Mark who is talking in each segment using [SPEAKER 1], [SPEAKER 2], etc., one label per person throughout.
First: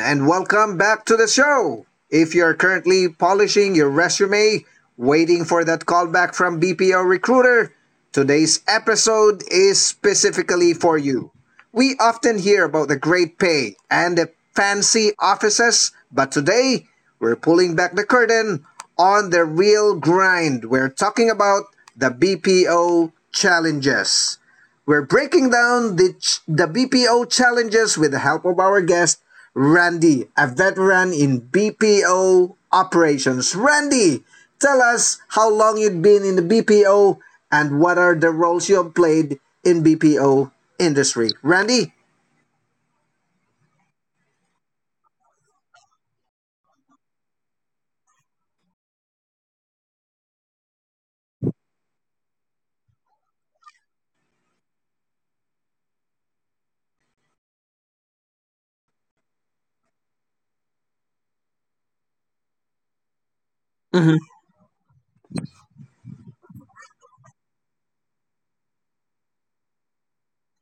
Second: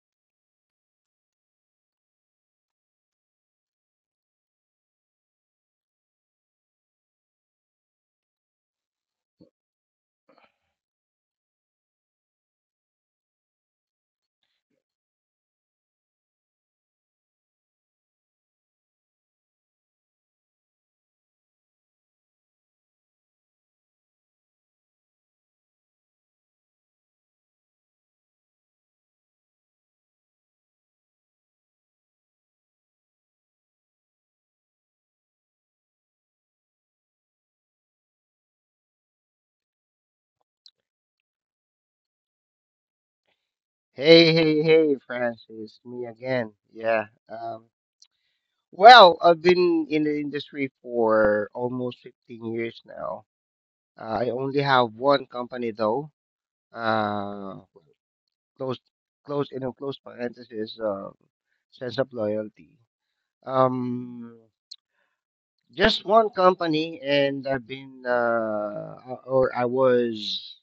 [SPEAKER 1] and welcome back to the show. If you're currently polishing your resume, waiting for that callback from BPO Recruiter, today's episode is specifically for you. We often hear about the great pay and the fancy offices, but today we're pulling back the curtain on the real grind. We're talking about the BPO challenges. We're breaking down the BPO challenges with the help of our guest, Randy, a veteran in BPO operations. Randy, tell us how long you've been in the BPO and what are the roles you have played in BPO industry. Randy?
[SPEAKER 2] Hey, hey, hey, Francis, me again. Yeah. Well, I've been in the industry for almost 15 years now. I only have one company though. Uh, close, close, in a close parenthesis, sense of loyalty. Um, just one company, and I've been, or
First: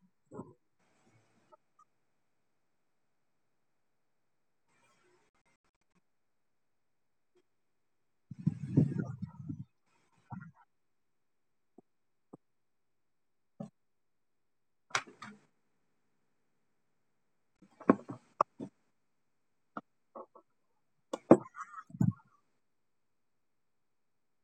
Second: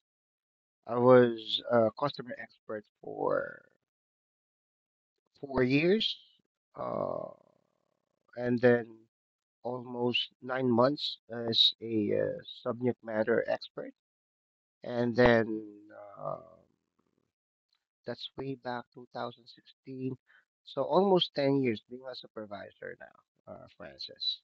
[SPEAKER 2] I was a customer expert for 4 years. Uh, and then almost 9 months as a subject matter expert. And then uh, that's way back 2016. So almost 10 years being a supervisor now, Francis.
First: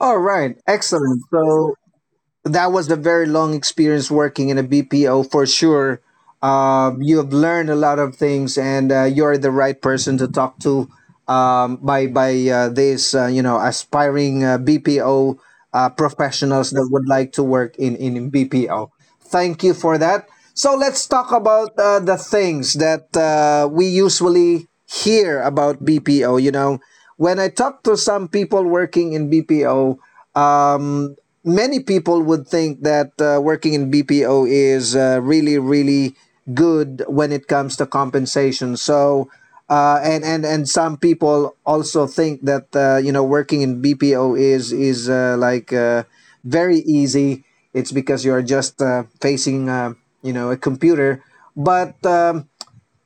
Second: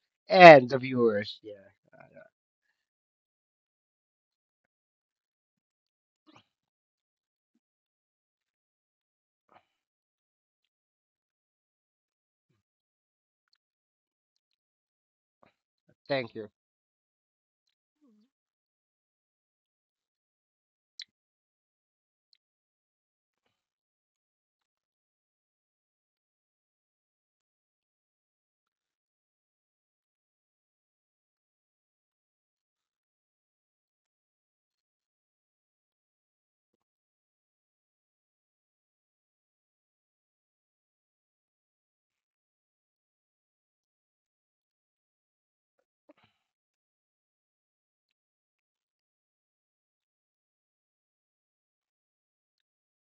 [SPEAKER 1] All right,
[SPEAKER 2] And the
[SPEAKER 1] excellent.
[SPEAKER 2] viewers, yeah.
[SPEAKER 1] So
[SPEAKER 2] Uh,
[SPEAKER 1] that was a very long experience working in a BPO for sure. You have learned a lot of things, and you're the right person to talk to, by these, aspiring, BPO,
[SPEAKER 2] thank you.
[SPEAKER 1] professionals that would like to work in BPO. Thank you for that. So let's talk about, the things that, we usually hear about BPO. You know, when I talk to some people working in BPO, um, many people would think that, working in BPO is, really, really good when it comes to compensation. So, and some people also think that, working in BPO is like very easy. It's because you are just, facing, a computer, but,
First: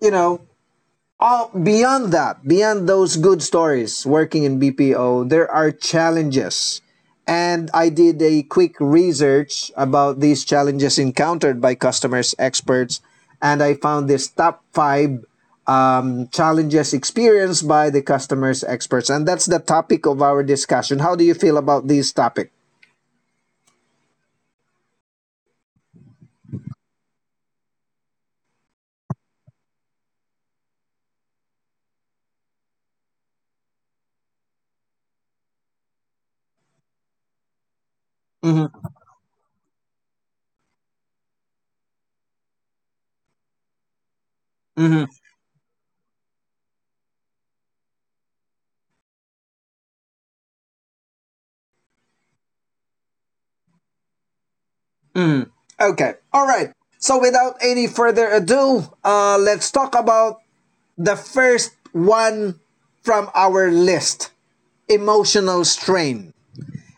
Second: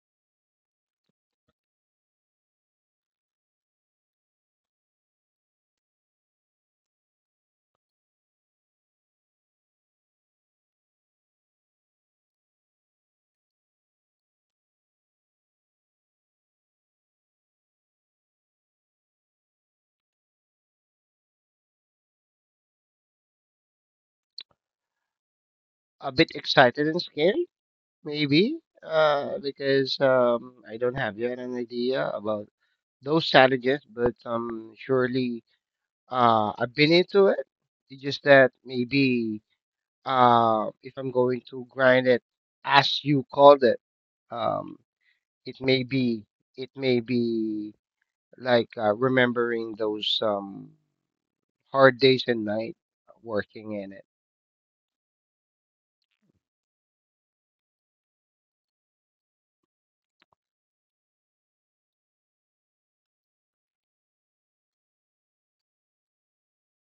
[SPEAKER 1] you know oh, beyond that, beyond those good stories working in BPO, there are challenges. And I did a quick research about these challenges encountered by customers, experts, and I found this top five, challenges experienced by the customers, experts. And that's the topic of our discussion. How do you feel about this topic?
[SPEAKER 2] A bit excited and scared, maybe, because I don't have yet an idea about those challenges, but surely I've been into it. It's just that
[SPEAKER 1] Hmm.
[SPEAKER 2] maybe if I'm going to grind it, as you called it, um,
[SPEAKER 1] Hmm.
[SPEAKER 2] it may be it may be like remembering those hard days and night working in it.
[SPEAKER 1] Hmm. Okay. All right. So without any further ado, let's talk about the first one from our list: emotional strain.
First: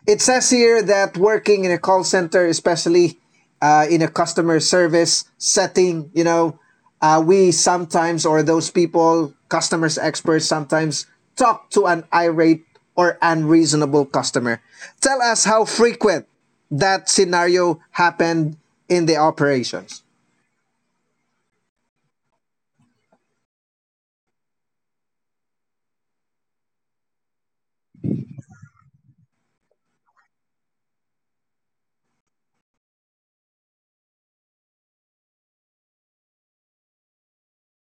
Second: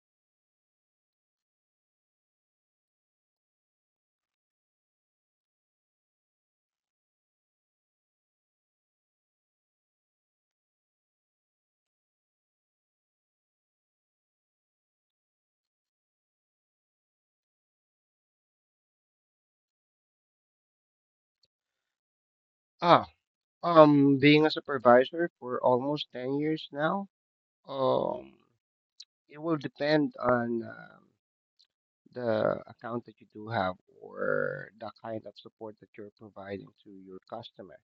[SPEAKER 1] It says here that working in a call center, especially, in a customer service setting, we sometimes, or those people, customers, experts, sometimes talk to an irate or unreasonable customer. Tell us how frequent that scenario happened in the operations.
[SPEAKER 2] Ah, being a supervisor for almost 10 years now. Um, it will depend on the account that you do have or the kind of support that you're providing to your customer.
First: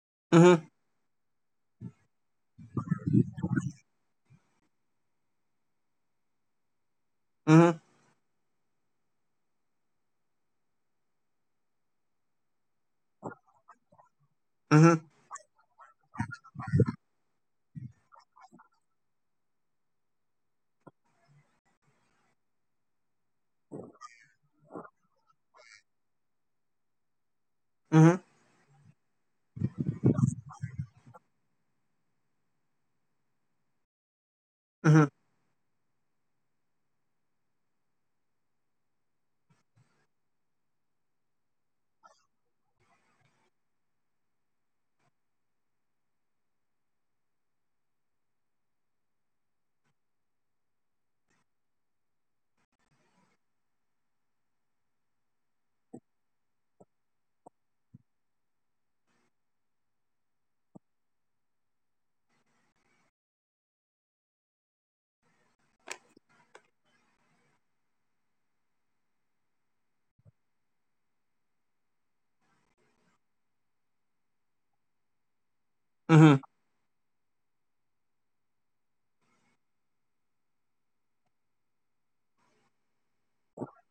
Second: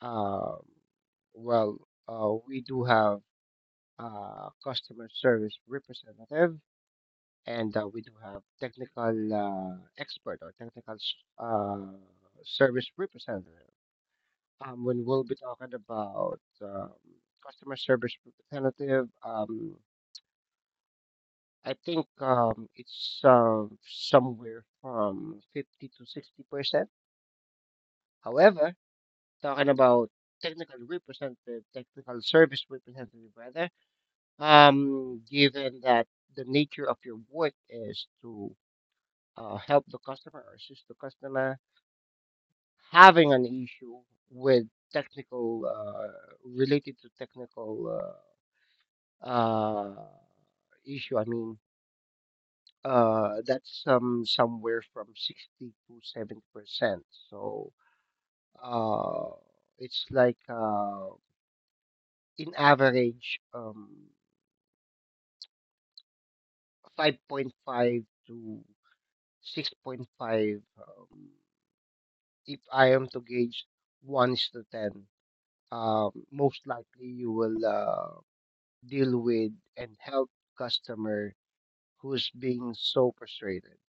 [SPEAKER 2] Um,
[SPEAKER 1] Mm-hmm,
[SPEAKER 2] well, we do have customer service representative, and
[SPEAKER 1] mm-hmm,
[SPEAKER 2] we do have technical expert or service representative. When
[SPEAKER 1] mm-hmm,
[SPEAKER 2] we'll be talking about customer service representative, I think it's somewhere from 50 to 60%.
[SPEAKER 1] mm-hmm,
[SPEAKER 2] However, talking about technical representative, technical service representative rather,
[SPEAKER 1] mm-hmm.
[SPEAKER 2] Given that the nature of your work is to help the customer or assist the customer having an issue with technical related to technical uh, uh, issue. I mean, that's somewhere from 60 to 70%. So uh, it's like in average 5.5 to 6.5. If I am to gauge ones to ten,
[SPEAKER 1] Mm-hmm.
[SPEAKER 2] most likely you will deal with and help customer who's being so frustrated.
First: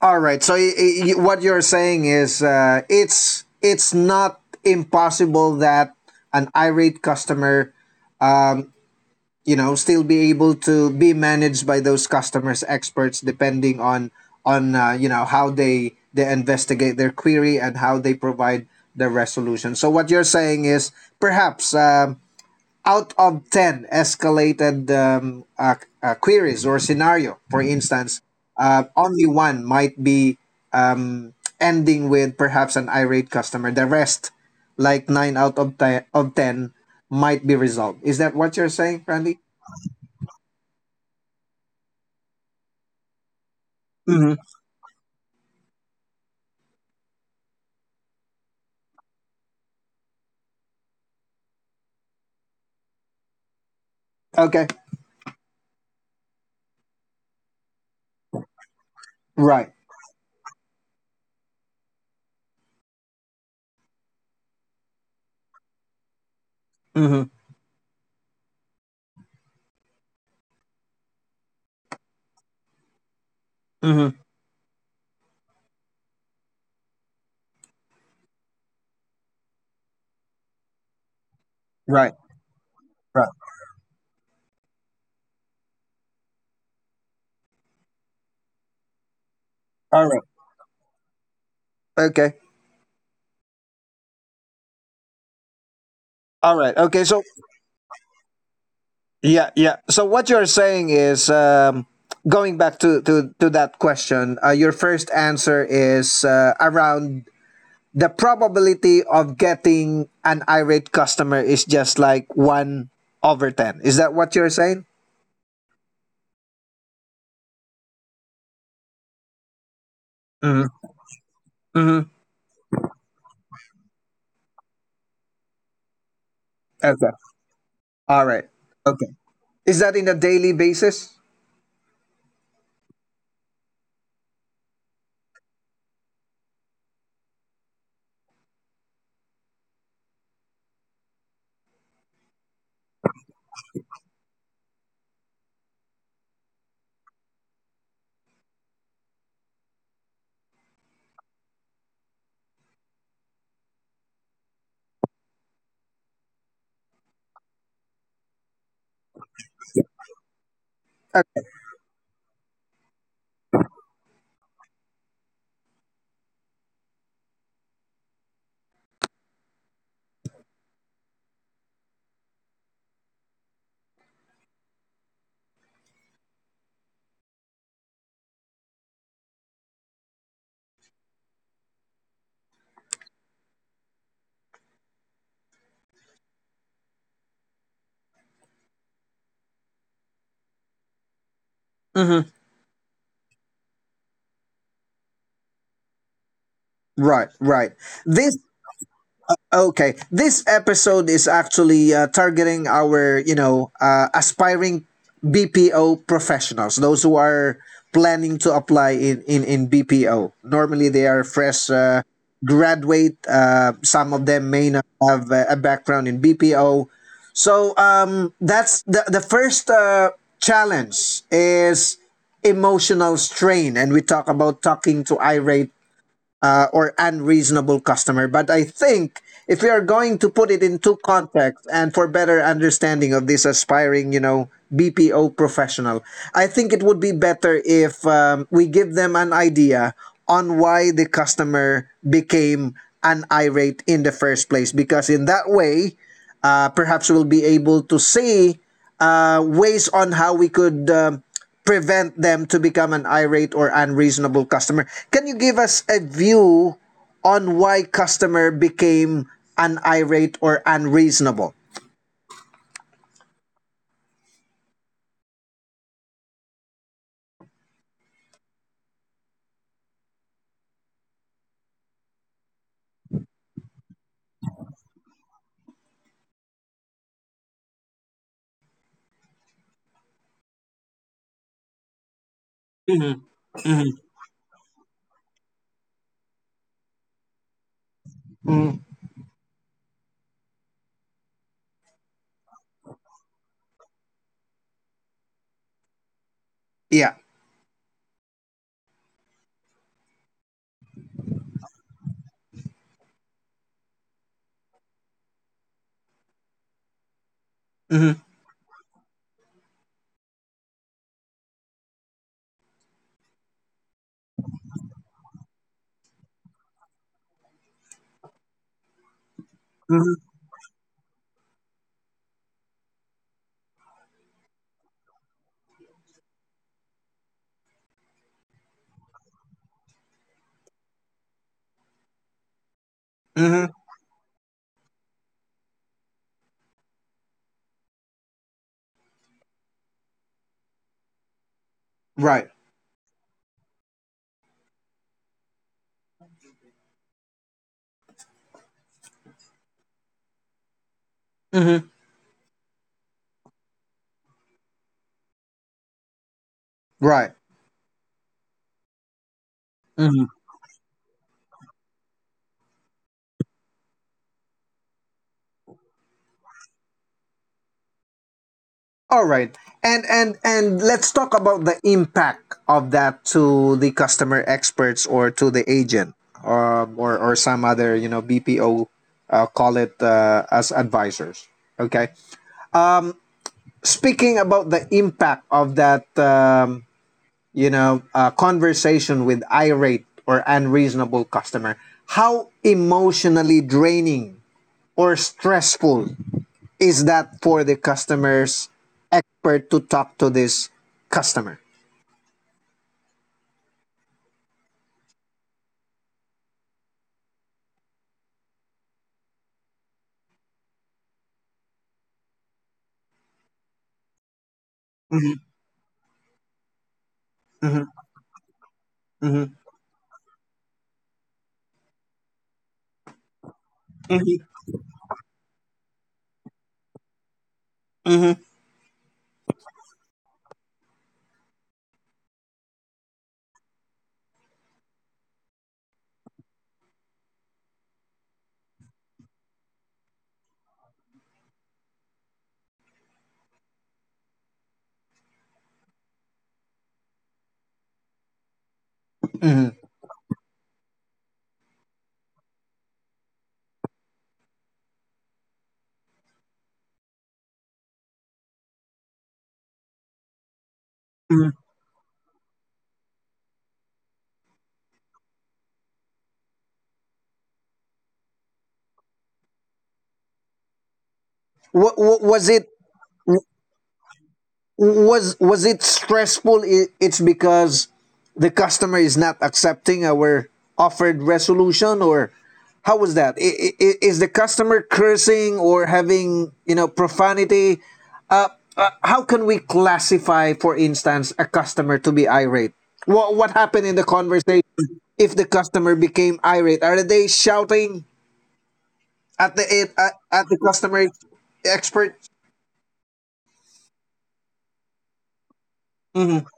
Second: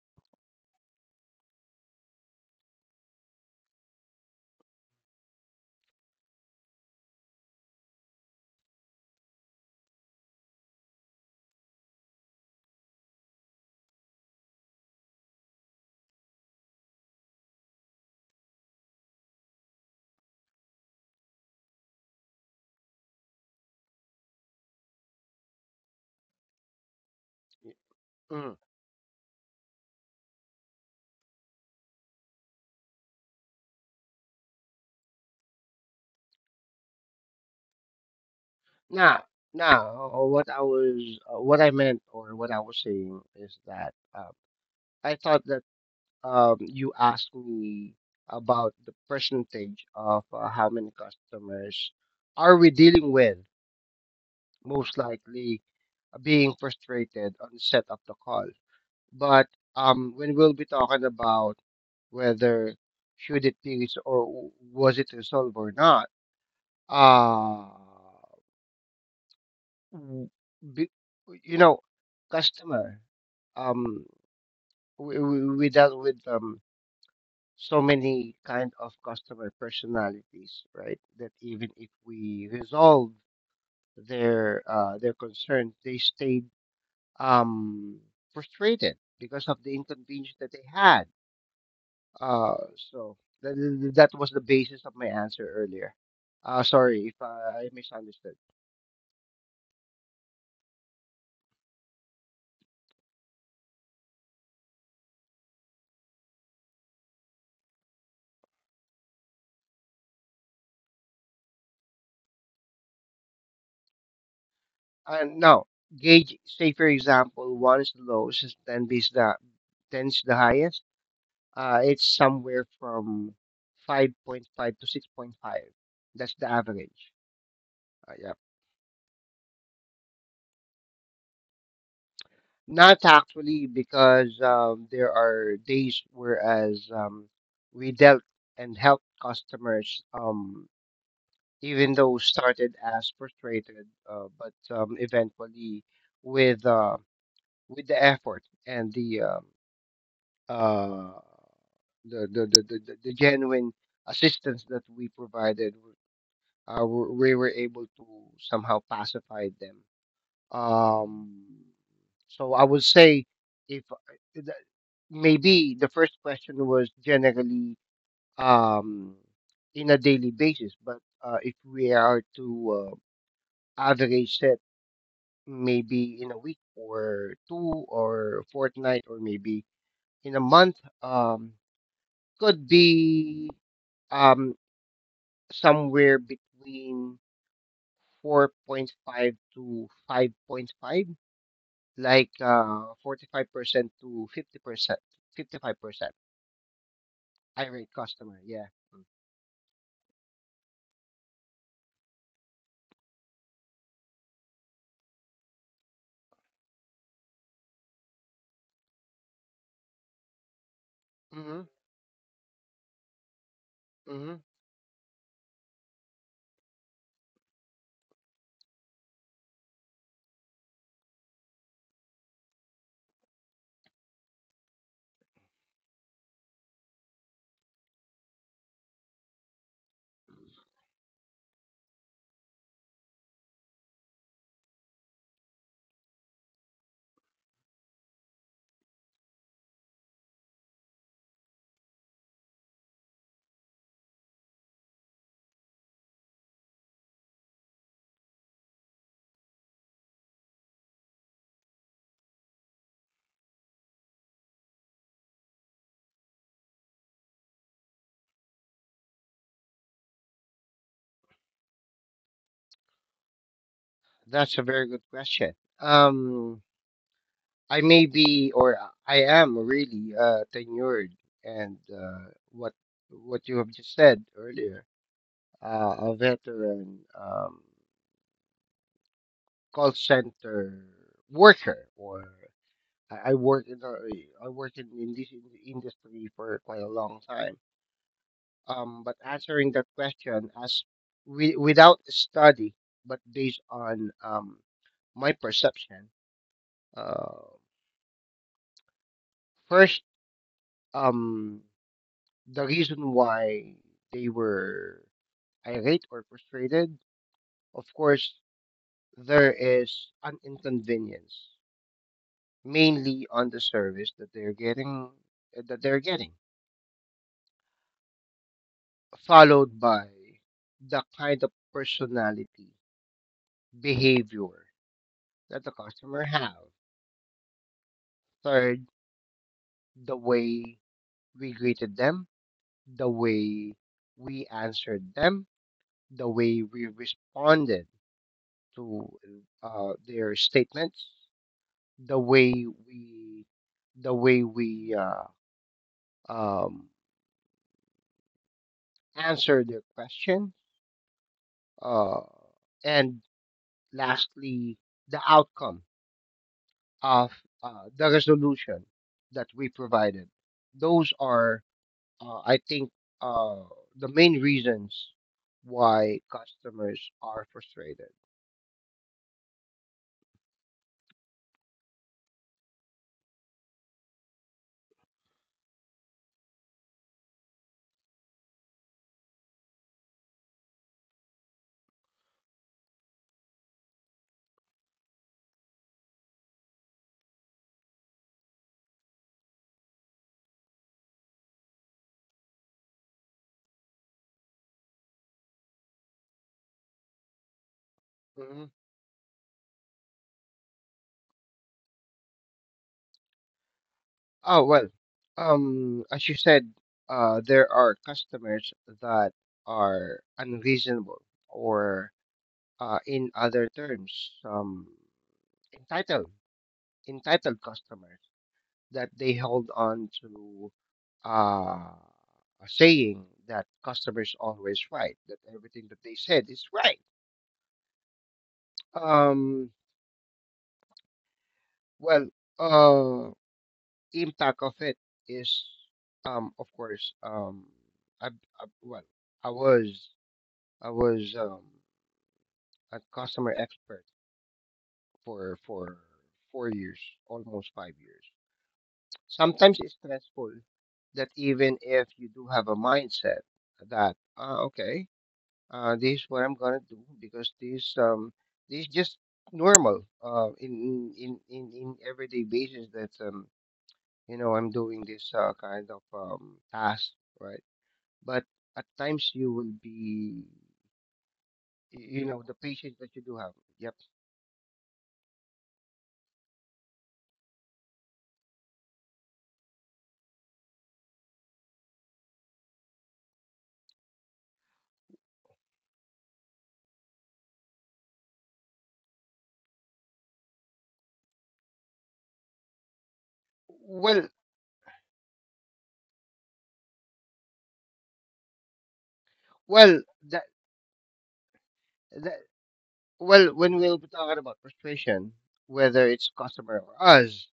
[SPEAKER 1] All right. So what you're saying is, it's not impossible that an irate customer, um, still be able to be managed by those customers experts, depending on how they investigate their query and how they provide the resolution. So what you're saying is perhaps, out of 10 escalated, queries or scenario, for instance,
[SPEAKER 2] Mm.
[SPEAKER 1] only one might be, um, ending with perhaps an irate customer. The rest, like 9 out of 10, might be resolved. Is that what you're saying,
[SPEAKER 2] Now,
[SPEAKER 1] Randy?
[SPEAKER 2] what what I meant, or what I was saying is that
[SPEAKER 1] Mm-hmm.
[SPEAKER 2] I thought that you asked me about the percentage of how many customers are we dealing with,
[SPEAKER 1] Okay.
[SPEAKER 2] most likely being frustrated on the set of the call. But
[SPEAKER 1] Right.
[SPEAKER 2] when we'll be talking about whether should it be was it resolved or not,
[SPEAKER 1] Mm-hmm.
[SPEAKER 2] uh, w- be, you know, customer um
[SPEAKER 1] Mm-hmm.
[SPEAKER 2] we dealt with so many kind of customer personalities, right? That even if
[SPEAKER 1] Right.
[SPEAKER 2] we resolve
[SPEAKER 1] Right.
[SPEAKER 2] their concerns, they stayed um frustrated because of the
[SPEAKER 1] All right.
[SPEAKER 2] inconvenience that they had.
[SPEAKER 1] Okay.
[SPEAKER 2] Uh, so that, that was the basis of my answer earlier.
[SPEAKER 1] All right. Okay.
[SPEAKER 2] Sorry if
[SPEAKER 1] So.
[SPEAKER 2] I misunderstood.
[SPEAKER 1] Yeah, yeah. So what you're saying is, going back to that question, your first answer is, around the probability of getting an irate customer is just like one over ten. Is that what you're saying?
[SPEAKER 2] And now, gauge, say for example, one is the lowest, is 10 is the 10 is the highest.
[SPEAKER 1] Mm-hmm. Mm-hmm.
[SPEAKER 2] It's somewhere from 5.5 to 6.5. That's the
[SPEAKER 1] Okay.
[SPEAKER 2] average.
[SPEAKER 1] All
[SPEAKER 2] Yeah.
[SPEAKER 1] right. Okay. Is that in a daily basis?
[SPEAKER 2] Not actually because there are days whereas we dealt and helped customers. Even though started as frustrated, but eventually, with uh, with the effort and the uh, the genuine assistance that we provided, we were able to somehow pacify them.
[SPEAKER 1] Uh
[SPEAKER 2] Um, so I would say, if the- maybe the first question was generally um, in a daily basis, but if we are to average it maybe in a week or two or fortnight or maybe in a month, um, could be um, somewhere between 4.5 to 5.5,
[SPEAKER 1] hmm.
[SPEAKER 2] like 45% to 50%, 55%
[SPEAKER 1] Right, right.
[SPEAKER 2] irate
[SPEAKER 1] This
[SPEAKER 2] customer, yeah.
[SPEAKER 1] Okay, this episode is actually, targeting our, aspiring BPO professionals, those who are planning to apply in BPO. Normally, they are
[SPEAKER 2] mm-hmm,
[SPEAKER 1] fresh, graduate. Some of
[SPEAKER 2] mm-hmm.
[SPEAKER 1] them may not have a background in BPO. So, that's the first, challenge is emotional strain. And we talk about talking to irate, or unreasonable customer. But I think if we are going to put it into context and for better understanding of this aspiring, BPO professional, I think it would be better if, we give them an idea on why the customer became an irate in the first place. Because in that way, perhaps we'll be able to see, ways on how we could, prevent them to become an irate or unreasonable customer. Can you give us a view on why customer became an irate or unreasonable?
[SPEAKER 2] That's a very good question. um, I may be, or I am really tenured, and what what you have just said earlier, a veteran, call center worker, or
[SPEAKER 1] Mhm,
[SPEAKER 2] I work in
[SPEAKER 1] mhm,
[SPEAKER 2] a, I work in this industry for quite a long time.
[SPEAKER 1] mm.
[SPEAKER 2] But answering that question as without study, but based on my perception,
[SPEAKER 1] Yeah.
[SPEAKER 2] uh, first. Um, the reason why they were irate or frustrated, of
[SPEAKER 1] Mhm.
[SPEAKER 2] course, there is an inconvenience, mainly on the service that they're getting, eh, that they're getting, followed by
[SPEAKER 1] Mhm.
[SPEAKER 2] the kind of personality, behavior that the customer have. Third, the way we greeted them, the
[SPEAKER 1] Mhm.
[SPEAKER 2] way we answered them, the way we responded to their statements, the
[SPEAKER 1] Right.
[SPEAKER 2] way we the way we um, answer their question,
[SPEAKER 1] Mhm.
[SPEAKER 2] uh, and lastly, the outcome of
[SPEAKER 1] Right.
[SPEAKER 2] the resolution that we
[SPEAKER 1] Mhm.
[SPEAKER 2] provided. Those are, I think, uh, the main reasons why customers are frustrated.
[SPEAKER 1] All right. And let's talk about the impact of that to the customer experts or to the agent, or some other, BPO, call it, as advisors. Okay? Um, Speaking about the impact of that, conversation with irate or unreasonable customer, how emotionally draining or stressful is that for the
[SPEAKER 2] Mhm.
[SPEAKER 1] customer's expert to talk to this customer?
[SPEAKER 2] Oh well, as you said, there are customers that are unreasonable or in other terms, um, entitled
[SPEAKER 1] Mhm.
[SPEAKER 2] entitled customers
[SPEAKER 1] Mhm.
[SPEAKER 2] that they hold on
[SPEAKER 1] Mhm.
[SPEAKER 2] to uh, a saying that customers always right, that
[SPEAKER 1] Mhm.
[SPEAKER 2] everything that they said is right.
[SPEAKER 1] Mhm.
[SPEAKER 2] Um, well, uh, impact of it is, of course, well, I was I was a customer expert for 4 years, almost 5 years. Sometimes it's stressful
[SPEAKER 1] Mhm.
[SPEAKER 2] that even if you do have a mindset that ah okay, this is what I'm gonna do because this is just normal in
[SPEAKER 1] Mhm.
[SPEAKER 2] everyday basis that you know, I'm doing this kind of task, right? But at times you will be, you know, the
[SPEAKER 1] Wa-
[SPEAKER 2] patience
[SPEAKER 1] wa-
[SPEAKER 2] that you do
[SPEAKER 1] was it
[SPEAKER 2] have. Yep.
[SPEAKER 1] was it stressful? It's because the customer is not accepting our offered resolution, or how was that? Is the customer cursing or having, profanity? uh, how can we classify, for instance, a customer to be irate?
[SPEAKER 2] well
[SPEAKER 1] What happened in the conversation? If the customer became irate, are they shouting
[SPEAKER 2] well that
[SPEAKER 1] at the customer
[SPEAKER 2] that
[SPEAKER 1] expert?
[SPEAKER 2] well when we'll be talking about frustration, whether it's customer or
[SPEAKER 1] Hmm.
[SPEAKER 2] us,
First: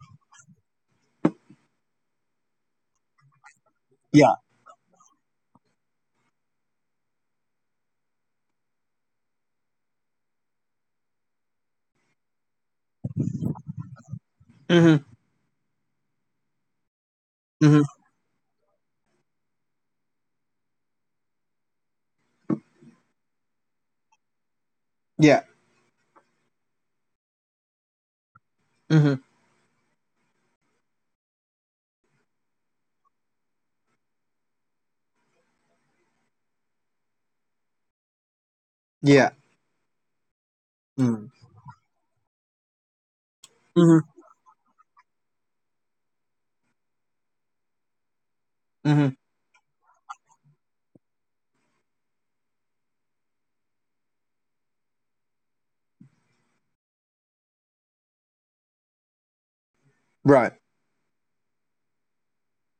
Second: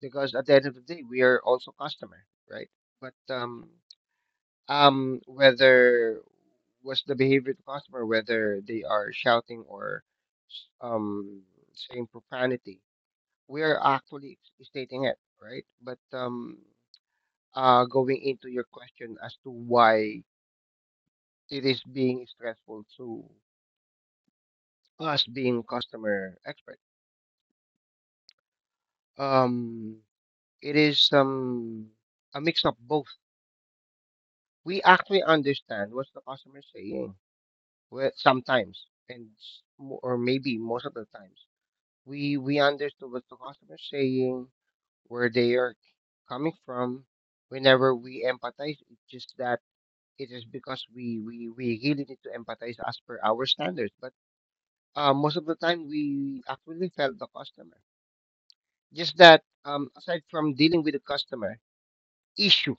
[SPEAKER 2] because at the end of the day, we are also customer, right? But
[SPEAKER 1] Yeah.
[SPEAKER 2] whether what's the behavior to customer, whether they are shouting or um saying profanity, we are actually
[SPEAKER 1] Hmm.
[SPEAKER 2] stating it, right? But
[SPEAKER 1] Hmm.
[SPEAKER 2] going into your question as to why it is being stressful to us
[SPEAKER 1] Yeah.
[SPEAKER 2] being customer expert,
[SPEAKER 1] Hmm.
[SPEAKER 2] um, it is a mix of both. We actually understand what the customer is saying. Well, sometimes, and
[SPEAKER 1] Yeah.
[SPEAKER 2] or maybe most of the
[SPEAKER 1] Mm.
[SPEAKER 2] times, we understood what the customer
[SPEAKER 1] Mm-hmm.
[SPEAKER 2] saying, where they are coming from. Whenever we empathize, it's
[SPEAKER 1] Mm-hmm.
[SPEAKER 2] just that it is because we really need to empathize as per our standards. But most of the time, we actually felt the customer. Just that aside
[SPEAKER 1] Right.
[SPEAKER 2] from dealing with the customer issue,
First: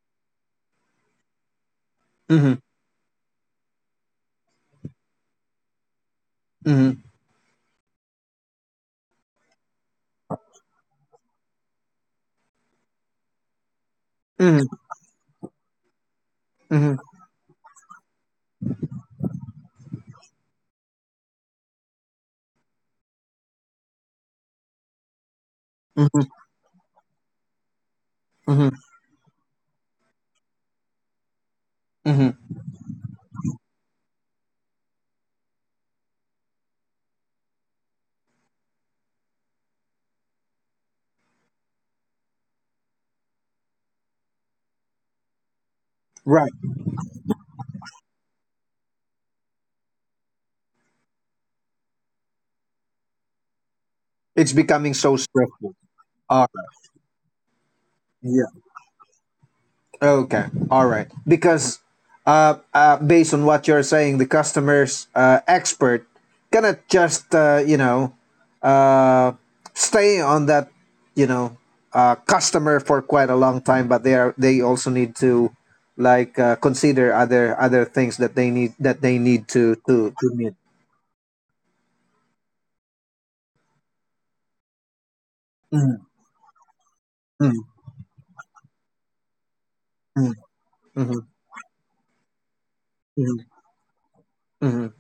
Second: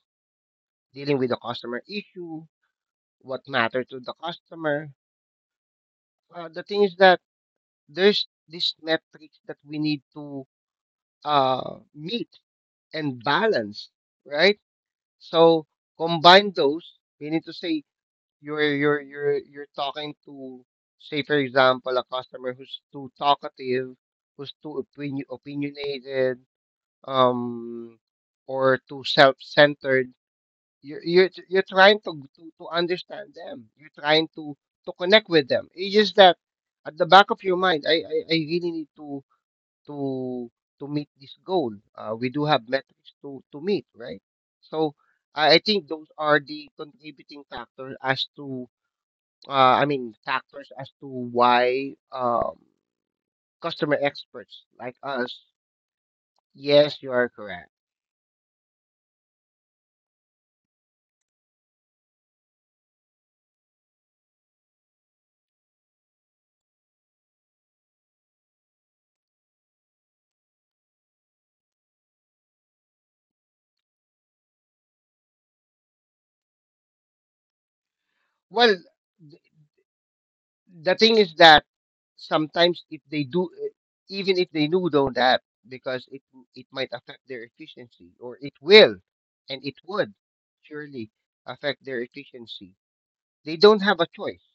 [SPEAKER 2] dealing with the customer issue,
[SPEAKER 1] Mm-hmm.
[SPEAKER 2] what matter to the customer. The thing is
[SPEAKER 1] Mm-hmm.
[SPEAKER 2] that there's this metric that we need to meet and balance,
[SPEAKER 1] Mm-hmm.
[SPEAKER 2] right? So combine those.
[SPEAKER 1] Mm-hmm.
[SPEAKER 2] We need to say you're talking to, say for example, a customer who's too talkative, who's too
[SPEAKER 1] Mm-hmm.
[SPEAKER 2] opinionated, um,
[SPEAKER 1] Mm-hmm.
[SPEAKER 2] or too self-centered. You're trying to,
[SPEAKER 1] Mm-hmm.
[SPEAKER 2] to understand them. You're trying to connect with them. It's just that at the back of your mind, I really need to to to meet this goal. We do have metrics to meet, right? So I think those are
[SPEAKER 1] Right.
[SPEAKER 2] the contributing factors as to factors as to why customer
[SPEAKER 1] It's
[SPEAKER 2] experts
[SPEAKER 1] becoming
[SPEAKER 2] like
[SPEAKER 1] so
[SPEAKER 2] us.
[SPEAKER 1] stressful. All right.
[SPEAKER 2] Yes, you are correct.
[SPEAKER 1] Yeah. Okay. All right. Because, based on what you're saying, the customer's, expert cannot just, uh, stay on that, you know customer for quite a long time, but they also need to, consider other things
[SPEAKER 2] Well,
[SPEAKER 1] that they need
[SPEAKER 2] th-
[SPEAKER 1] to meet.
[SPEAKER 2] the thing is that sometimes if they do, eh, even if they do know that,
[SPEAKER 1] Mhm,
[SPEAKER 2] because it might affect
[SPEAKER 1] mhm,
[SPEAKER 2] their efficiency, or it will, and it
[SPEAKER 1] mhm,
[SPEAKER 2] would
[SPEAKER 1] mhm,
[SPEAKER 2] surely affect their efficiency.
[SPEAKER 1] mhm,
[SPEAKER 2] They don't have a choice.
[SPEAKER 1] mhm.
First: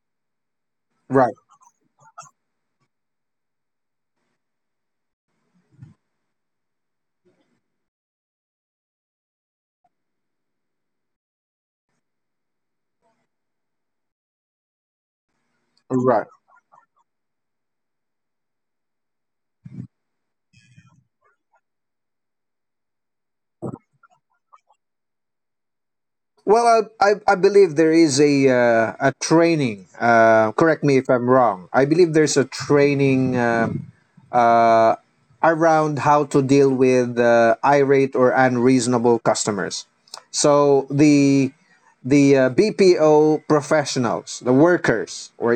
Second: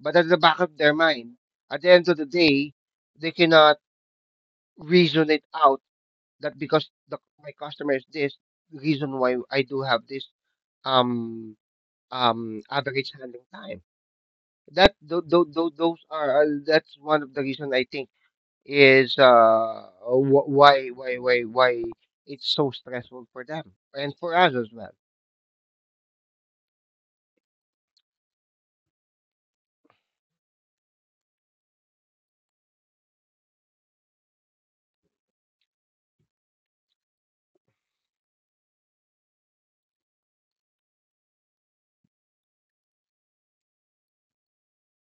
[SPEAKER 2] But at the back of their
[SPEAKER 1] Right,
[SPEAKER 2] mind, at the end of the day, they cannot reason it out that because my customer is this, the reason why I do have this um average handling time. That th- th- th- those
[SPEAKER 1] right.
[SPEAKER 2] are that's one of the reason I think is why it's so stressful for them and for us as well.
[SPEAKER 1] Well, I believe there is a, a training. Correct me if I'm wrong. I believe there's a training, uh, around how to deal with, irate or unreasonable customers. So the BPO professionals, the workers or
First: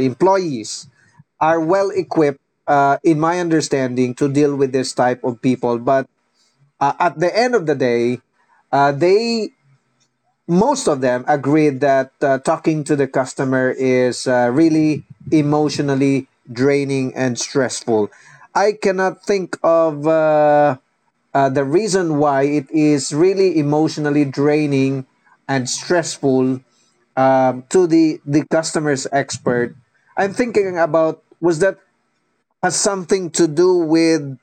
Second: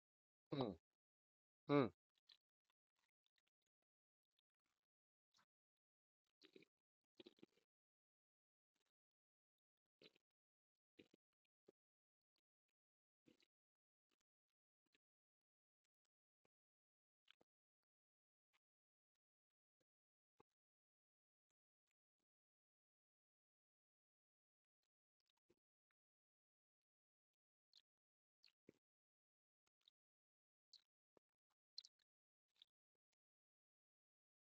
[SPEAKER 2] Mm,
[SPEAKER 1] employees, are
[SPEAKER 2] mm.
[SPEAKER 1] well equipped, in my understanding, to deal with this type of people. But at the end of the day, they most of them agreed that, talking to the customer is, really emotionally draining and stressful. I cannot think of, the reason why it is really emotionally draining and stressful, to the customer's expert. I'm thinking about was that has something to do with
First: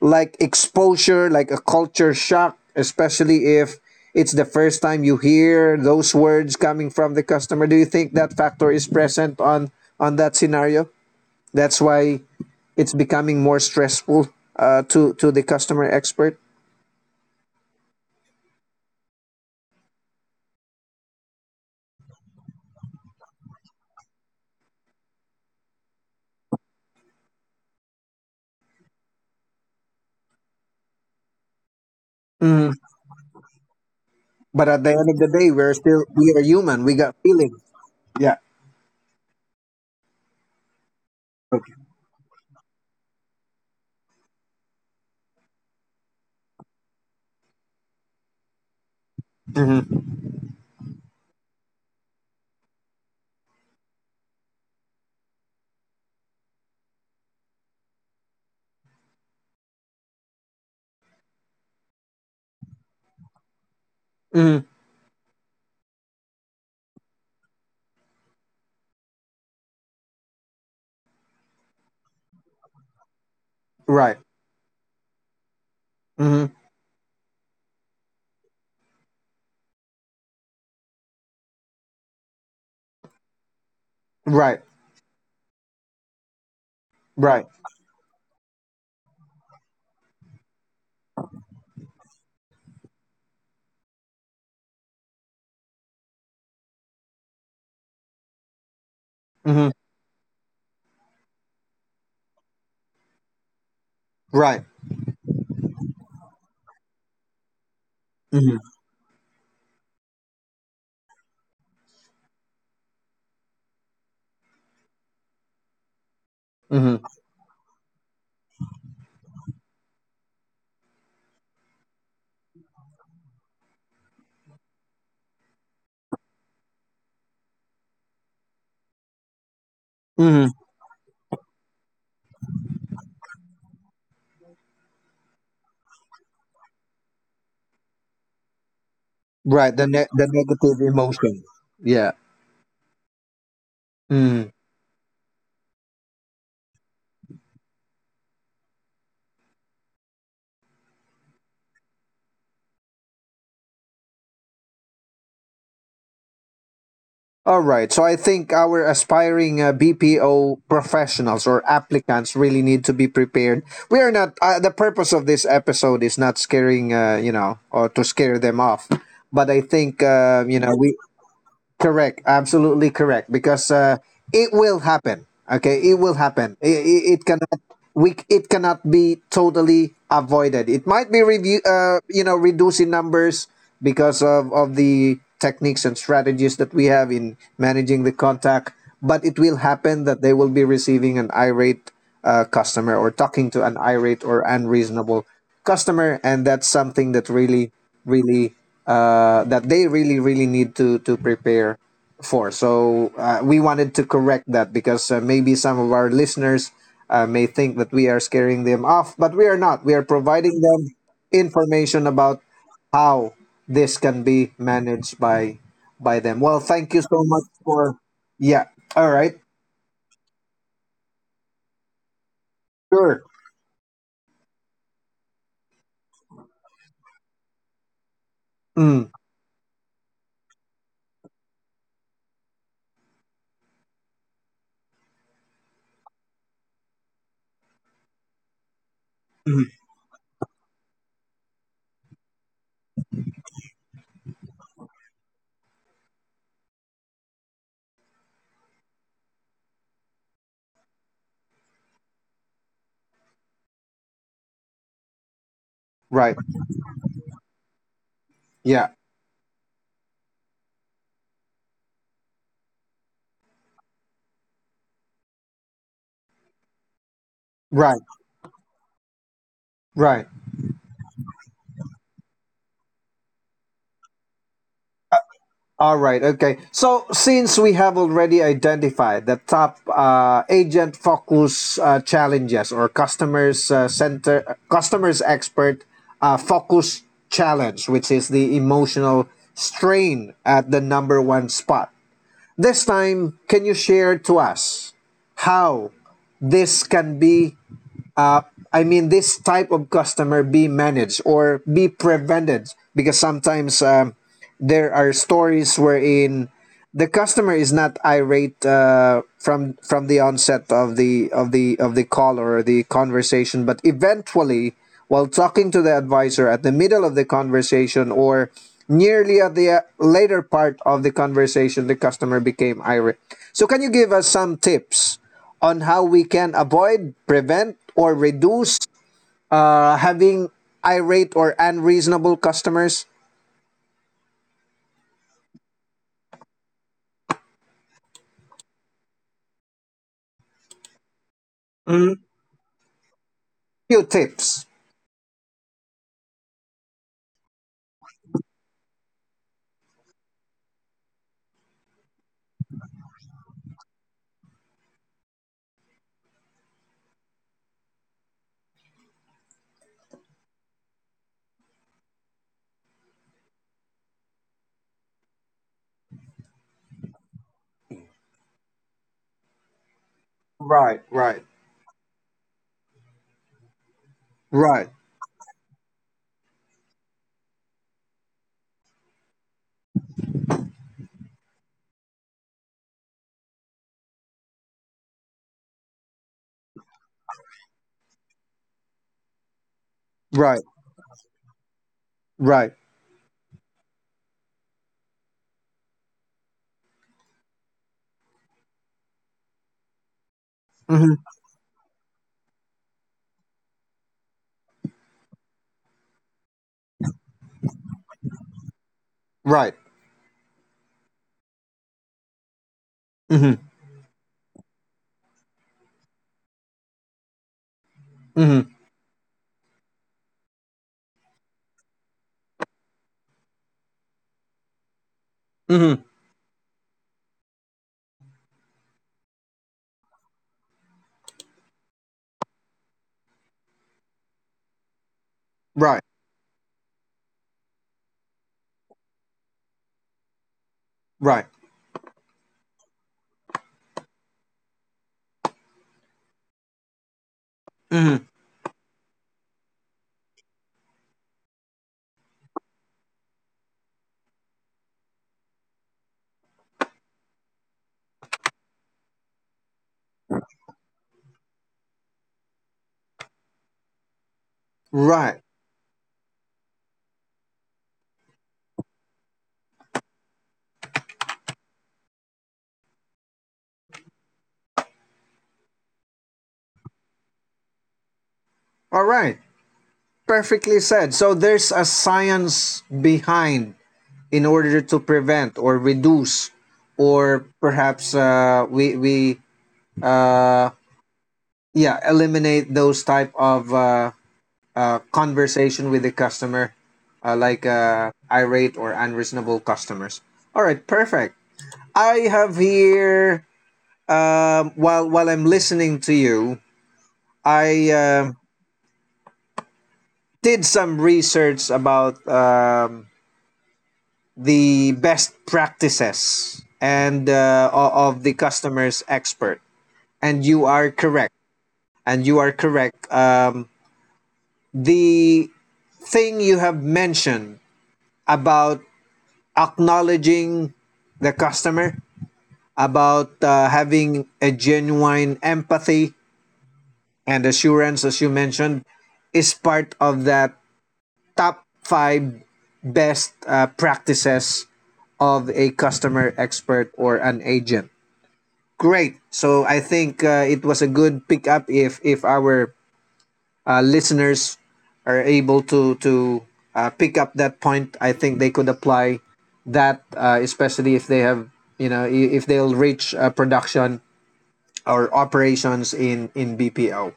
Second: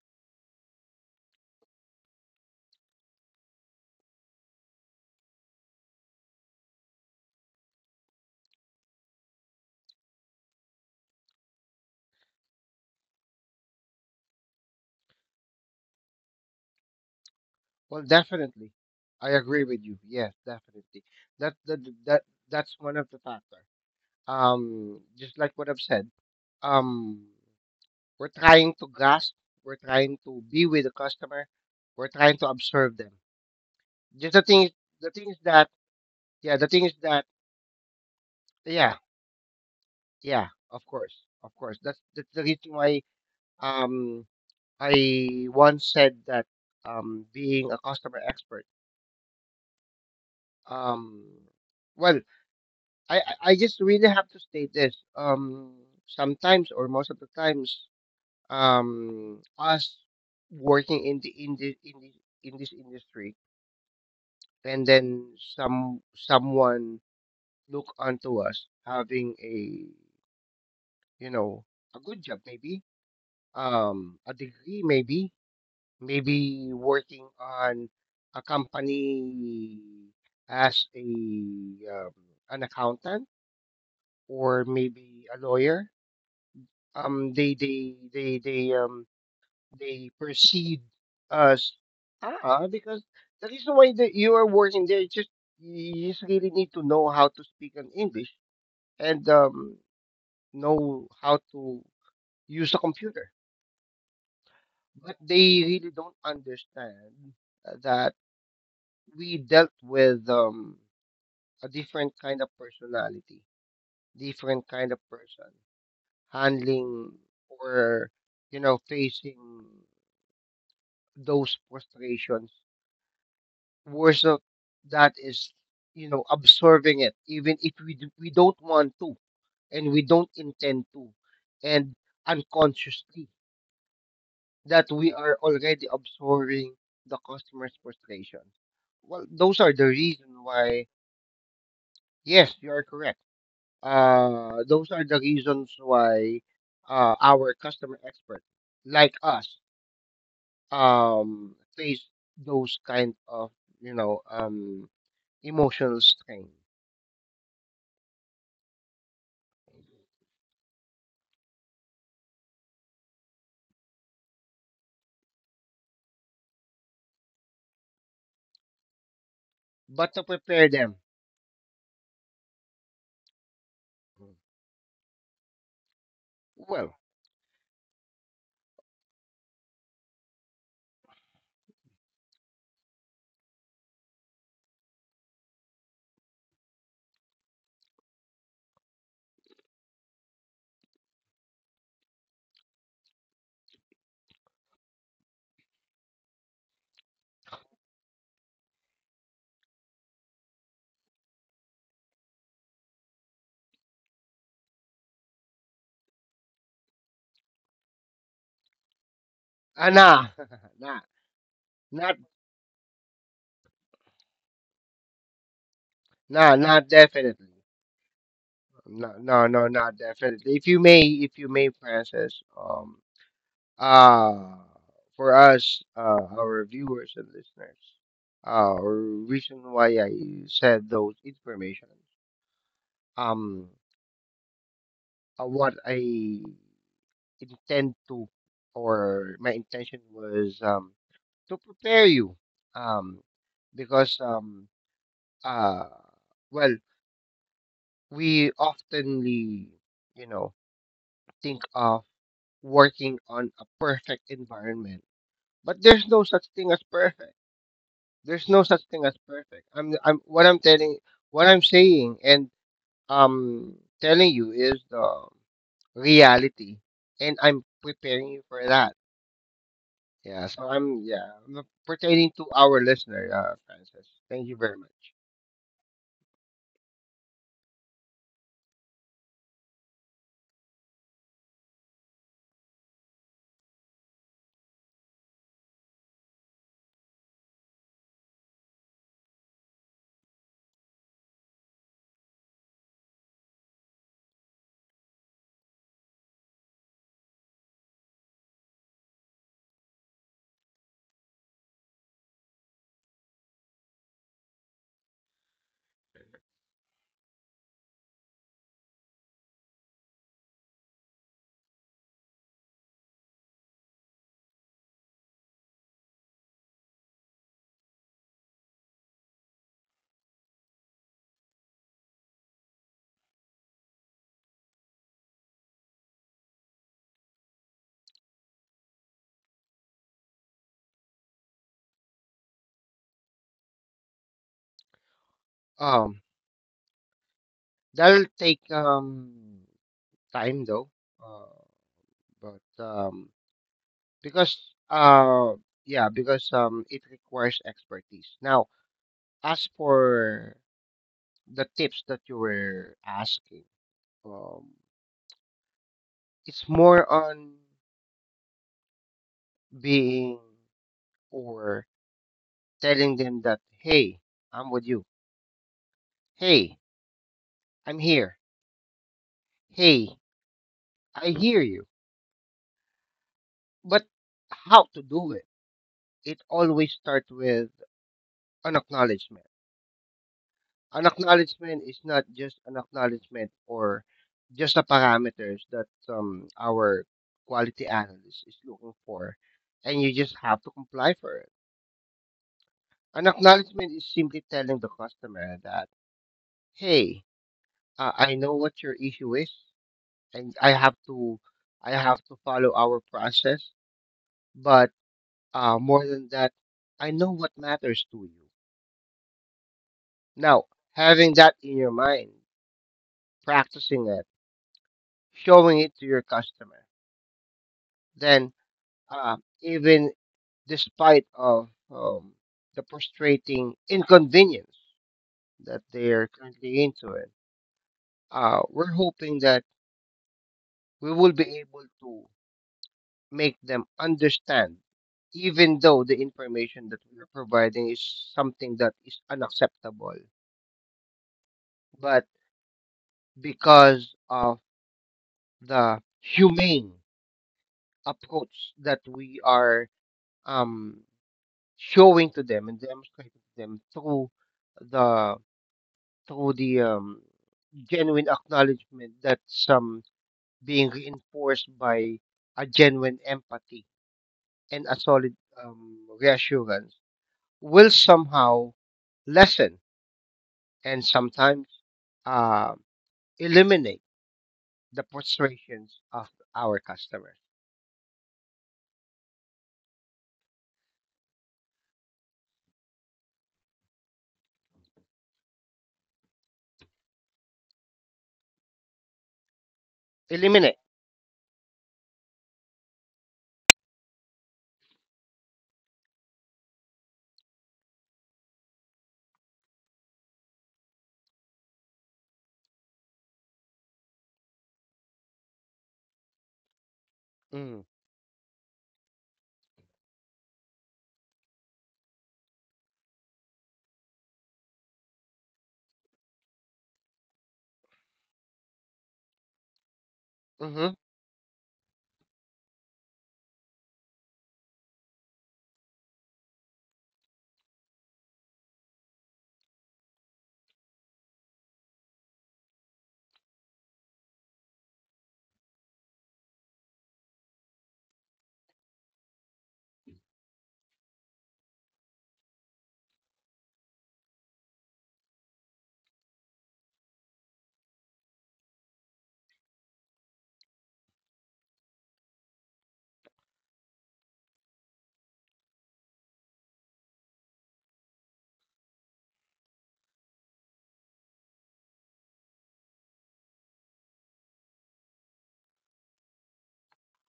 [SPEAKER 1] like exposure, like a culture shock, especially if it's the first time you hear those words coming from the customer. Do you think that factor is present on that scenario? That's why it's becoming more stressful, to the customer expert.
[SPEAKER 2] Well, definitely, I agree with you. Yes, definitely. That that that that's one of the factor. Just like what I've said. Um, we're trying to grasp. We're trying to be with the customer. We're trying to
[SPEAKER 1] Mhm.
[SPEAKER 2] observe them. Just the
[SPEAKER 1] But
[SPEAKER 2] thing.
[SPEAKER 1] at the end
[SPEAKER 2] The
[SPEAKER 1] of
[SPEAKER 2] thing
[SPEAKER 1] the
[SPEAKER 2] is
[SPEAKER 1] day,
[SPEAKER 2] that,
[SPEAKER 1] we're still, we are
[SPEAKER 2] yeah. The
[SPEAKER 1] human.
[SPEAKER 2] thing is
[SPEAKER 1] We got
[SPEAKER 2] that,
[SPEAKER 1] feelings. Yeah.
[SPEAKER 2] yeah, yeah. Of course, of
[SPEAKER 1] Okay.
[SPEAKER 2] course. That's the reason why um I once said that being a customer expert,
[SPEAKER 1] Mm-hmm.
[SPEAKER 2] um well I I I just really have to state this. Sometimes or most of the times, us working in this industry,
[SPEAKER 1] Mm-hmm.
[SPEAKER 2] and then someone look onto us having a, you know, a good job maybe,
[SPEAKER 1] Right.
[SPEAKER 2] a degree maybe, maybe
[SPEAKER 1] Mm-hmm.
[SPEAKER 2] working on a company as a um, an accountant
[SPEAKER 1] Right.
[SPEAKER 2] or maybe a lawyer, um
[SPEAKER 1] Right.
[SPEAKER 2] they they they they um they perceive us, ah, because the reason why that you are working there is just you just really need to know how to speak in English and
[SPEAKER 1] Mm-hmm.
[SPEAKER 2] know how to use a computer.
[SPEAKER 1] Right.
[SPEAKER 2] But they really don't understand that
[SPEAKER 1] Mm-hmm.
[SPEAKER 2] we dealt with a different kind of personality, different kind of person
[SPEAKER 1] Mm-hmm.
[SPEAKER 2] handling or facing those frustrations version of that is absorbing it even if we don't want to, and we don't
[SPEAKER 1] Mm-hmm.
[SPEAKER 2] intend to, and unconsciously that we are already absorbing the customer's frustration. Well, those
[SPEAKER 1] Right.
[SPEAKER 2] are
[SPEAKER 1] The
[SPEAKER 2] the
[SPEAKER 1] ne- the
[SPEAKER 2] reason
[SPEAKER 1] negative
[SPEAKER 2] why.
[SPEAKER 1] emotion. Yeah.
[SPEAKER 2] Yes, you are correct,
[SPEAKER 1] Mm.
[SPEAKER 2] those are the reasons why our customer experts like us face those kind of, you know um emotional strain,
[SPEAKER 1] All right. So I think our aspiring, BPO professionals or applicants really need to be prepared. We are not. The purpose of this episode is not scaring, or to scare them off. But I think,
[SPEAKER 2] but to prepare them.
[SPEAKER 1] we correct, absolutely correct. Because, it will happen. Okay, it will happen. It,
[SPEAKER 2] Well,
[SPEAKER 1] it, it cannot we it cannot be totally avoided. It might be review, reducing numbers because of the techniques and strategies that we have in managing the contact. But it will happen that they will be receiving an irate, customer or talking to an irate or unreasonable customer, and that's something that really, really, that they really really need to prepare for. So, we wanted to correct that, because, maybe some of our listeners, may think that we are scaring them off, but
[SPEAKER 2] nah,
[SPEAKER 1] we are not. We are
[SPEAKER 2] nah,
[SPEAKER 1] providing them
[SPEAKER 2] not,
[SPEAKER 1] information about how this can be managed by
[SPEAKER 2] nah, not
[SPEAKER 1] by them. Well,
[SPEAKER 2] definitely.
[SPEAKER 1] thank you so much for.
[SPEAKER 2] No, no,
[SPEAKER 1] Yeah.
[SPEAKER 2] no,
[SPEAKER 1] All
[SPEAKER 2] not
[SPEAKER 1] right.
[SPEAKER 2] definitely. If you may, Francis,
[SPEAKER 1] Sure.
[SPEAKER 2] uh, for us, our viewers and listeners, reason
[SPEAKER 1] Mm.
[SPEAKER 2] why I said those information, um, what I intend to, or my intention
[SPEAKER 1] Mm-hmm.
[SPEAKER 2] was, to prepare you, um, because, Uh, well, we oftenly, you know, think of working on a perfect environment, but there's no such thing as
[SPEAKER 1] Right.
[SPEAKER 2] perfect. There's no such thing as perfect.
[SPEAKER 1] Yeah.
[SPEAKER 2] What I'm telling, what I'm saying, and um, telling you is the reality, and I'm preparing you for
[SPEAKER 1] Right.
[SPEAKER 2] that. Yeah, so
[SPEAKER 1] Right.
[SPEAKER 2] I'm pertaining to our listener, Francis. Thank you very much.
[SPEAKER 1] All right, okay. So since we have already identified the top, agent focus, challenges or customers, center customers expert, focus challenge, which is the emotional strain at the number one spot. This time, can you share to us how this can be, I mean, this type of customer be managed or be prevented, because sometimes, there are stories wherein the customer is not irate, from the onset of the call or the conversation, but eventually, while talking to the advisor at the middle of the conversation or nearly at the, later part of the conversation, the customer became irate. So, can you give us some tips on how we can avoid, prevent, or reduce, having irate or unreasonable customers?
[SPEAKER 2] Um, That'll take time though. Uh, but
[SPEAKER 1] Mm.
[SPEAKER 2] because
[SPEAKER 1] Few tips.
[SPEAKER 2] uh, yeah, because it requires expertise. Now, as for the tips that you were asking, um, it's more on being or telling them that, hey, I'm with you. Hey, I'm here. Hey, I
[SPEAKER 1] Right,
[SPEAKER 2] hear
[SPEAKER 1] right.
[SPEAKER 2] you. But how to
[SPEAKER 1] Right,
[SPEAKER 2] do it? It always starts with an acknowledgement. An acknowledgement is not just an acknowledgement or just the parameters that our quality analyst is looking for, and you just have to
[SPEAKER 1] right,
[SPEAKER 2] comply for it.
[SPEAKER 1] right.
[SPEAKER 2] An acknowledgement is simply telling the customer that, hey, I know what your issue is, and
[SPEAKER 1] Mm-hmm.
[SPEAKER 2] I have to follow our process. But more than that, I know what matters to you.
[SPEAKER 1] Right.
[SPEAKER 2] Now, having that in your mind,
[SPEAKER 1] Mm-hmm.
[SPEAKER 2] practicing it, showing it to your customer, then
[SPEAKER 1] Mm-hmm.
[SPEAKER 2] even despite of the frustrating inconvenience that they
[SPEAKER 1] Mm-hmm.
[SPEAKER 2] are currently into it. We're hoping that we will be able to make them understand, even though
[SPEAKER 1] Right.
[SPEAKER 2] the information that we are providing is something that is unacceptable,
[SPEAKER 1] Right.
[SPEAKER 2] but because of the humane
[SPEAKER 1] Mm-hmm.
[SPEAKER 2] approach that we are, um, showing to them and demonstrating to them through the the genuine acknowledgement that's, being reinforced by a genuine empathy and a solid,
[SPEAKER 1] Right.
[SPEAKER 2] reassurance will somehow lessen and sometimes uh, eliminate the frustrations of our customers.
[SPEAKER 1] All right. Perfectly said. So there's a science behind in order to prevent or reduce, or perhaps we uh,
[SPEAKER 2] Eliminate.
[SPEAKER 1] yeah eliminate those type of conversation with the customer, like irate or unreasonable customers. All right, perfect. I have here, while I'm listening to you,
[SPEAKER 2] Mm.
[SPEAKER 1] I did some research about the best practices and of the customer's expert, and you are
[SPEAKER 2] Hmm.
[SPEAKER 1] correct. and you are correct um, the thing you have mentioned about acknowledging the customer, about having a genuine empathy and assurance, as you mentioned, is part of the top five best practices of a customer expert or an agent. Great. So I think it was a good pickup if our listeners are able to pick up that point, I think they could apply that, especially if they have, you know, if they'll reach production or operations in BPO.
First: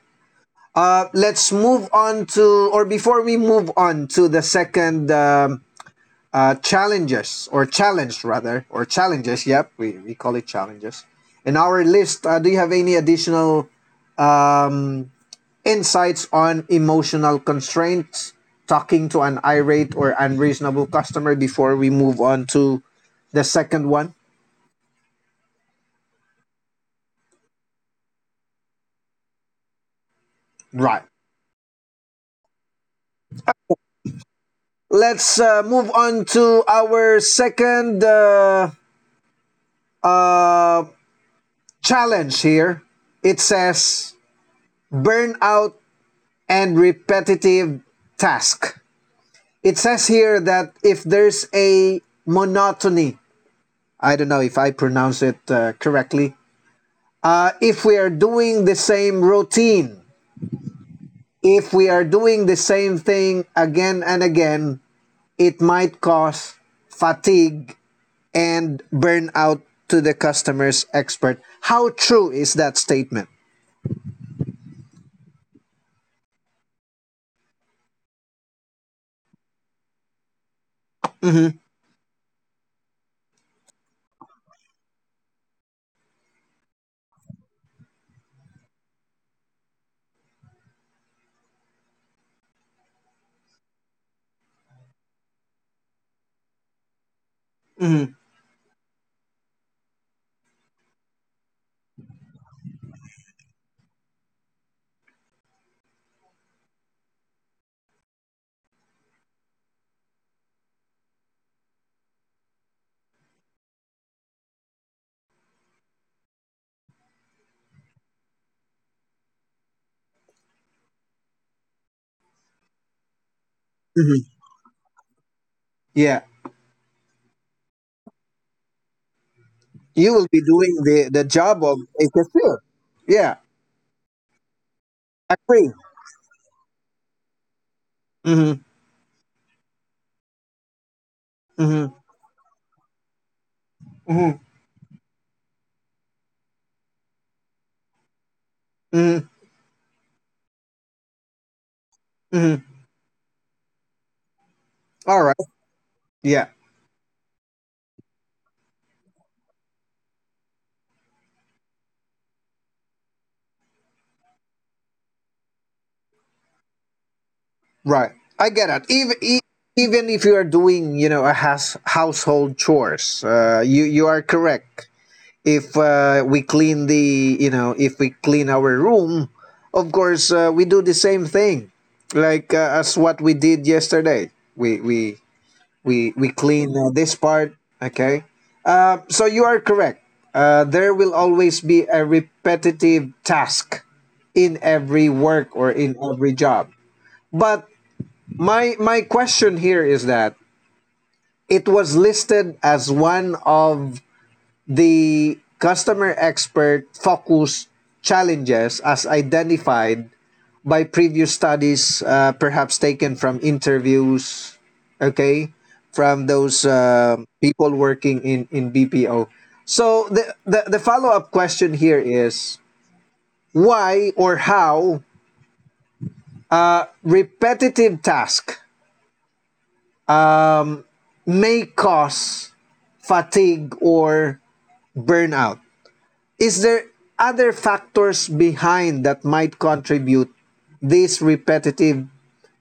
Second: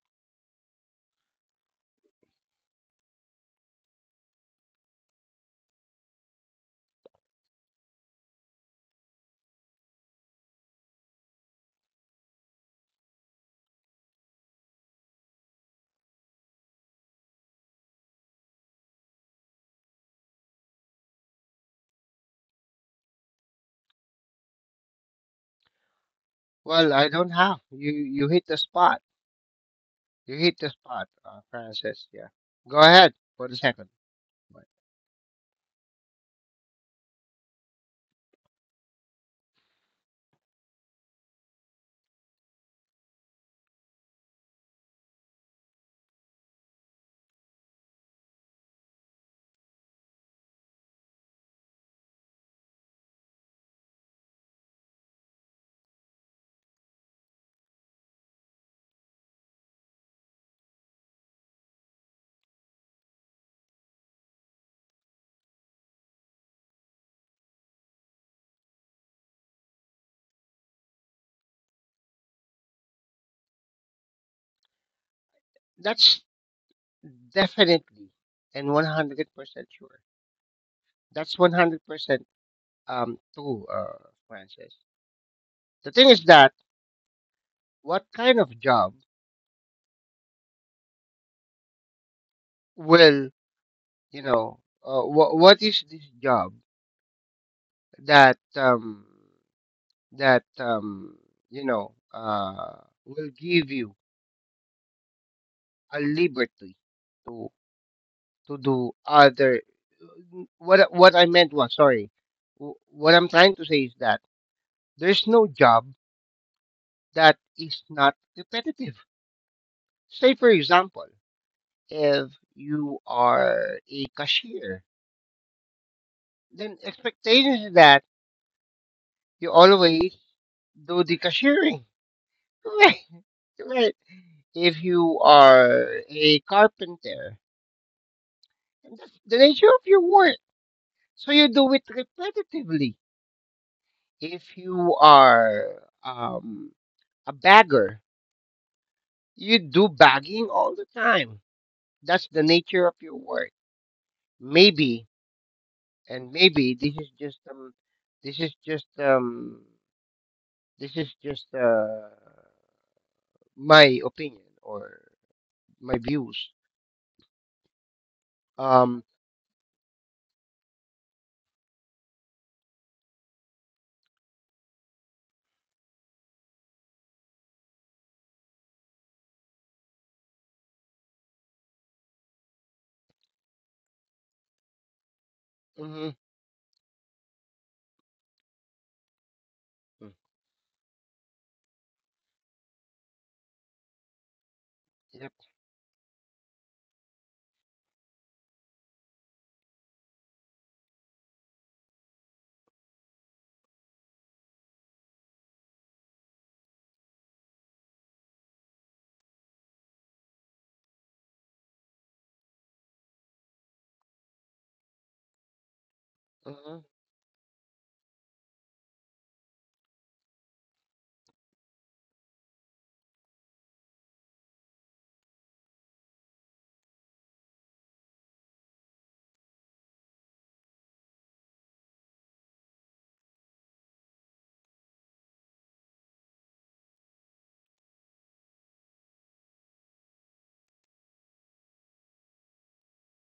[SPEAKER 1] Let's move on to or Before we move on to the second challenges or challenge rather, or challenges. Yep, we call it challenges. In our list, do you have any additional um, insights on emotional constraints, talking to an irate or unreasonable customer before we move on to the second one.
[SPEAKER 2] Well, I don't have. You hit the spot. You hit the spot,
[SPEAKER 1] Right.
[SPEAKER 2] Francis. Yeah. Go ahead for the second one.
[SPEAKER 1] Let's move on to our second uh, challenge here. It says burnout and repetitive task. It says here that if there's a monotony, I don't know if I pronounce it correctly. If we are doing the same routine, if we are doing the same thing again and again, it might cause fatigue and burnout to the customer's expert. How true is that statement?
[SPEAKER 2] That's definitely, and 100% sure. That's 100% true, Francis. The thing is that what kind of job will, you know? what is this job that
[SPEAKER 1] Mhm.
[SPEAKER 2] that um you know will give you a liberty to to do other? What I meant was sorry. Wh- What I'm trying to say is that there's no job that is not repetitive. Say, for example, if you are a cashier,
[SPEAKER 1] Mhm.
[SPEAKER 2] then
[SPEAKER 1] Yeah.
[SPEAKER 2] expectation is that you always
[SPEAKER 1] You will
[SPEAKER 2] do
[SPEAKER 1] be
[SPEAKER 2] the
[SPEAKER 1] doing
[SPEAKER 2] cashiering.
[SPEAKER 1] the job of a
[SPEAKER 2] Right.
[SPEAKER 1] cashier.
[SPEAKER 2] Right.
[SPEAKER 1] Yeah.
[SPEAKER 2] If you are a
[SPEAKER 1] Agree.
[SPEAKER 2] carpenter, and that's
[SPEAKER 1] Mm-hmm.
[SPEAKER 2] the nature of your work. So you do it
[SPEAKER 1] Mm-hmm.
[SPEAKER 2] repetitively. If you
[SPEAKER 1] Mhm.
[SPEAKER 2] are a bagger, you do bagging all the time. That's the nature of your
[SPEAKER 1] Mm-hmm.
[SPEAKER 2] work. Maybe,
[SPEAKER 1] All right.
[SPEAKER 2] and maybe this is
[SPEAKER 1] Yeah.
[SPEAKER 2] just this is just this is just my opinion or my views.
[SPEAKER 1] Right.
[SPEAKER 2] Um
[SPEAKER 1] I get it. Even if you are doing, you know, a house household chores, you you are correct. If we clean the, you know, if we clean our room, of course we do the same thing, like as what we did yesterday. We we
[SPEAKER 2] mhm.
[SPEAKER 1] we we clean this part. Okay. So you are
[SPEAKER 2] Mm.
[SPEAKER 1] correct. There will always be a repetitive task in
[SPEAKER 2] Yep.
[SPEAKER 1] every work or in every job. But my question here is that it was listed as one of the customer expert focus challenges as identified by previous studies, perhaps taken from interviews, okay,
[SPEAKER 2] Mhm.
[SPEAKER 1] from those people working in BPO. So the follow up question here is why or how repetitive task may cause fatigue or burnout. Is there other factors behind that might contribute this repetitive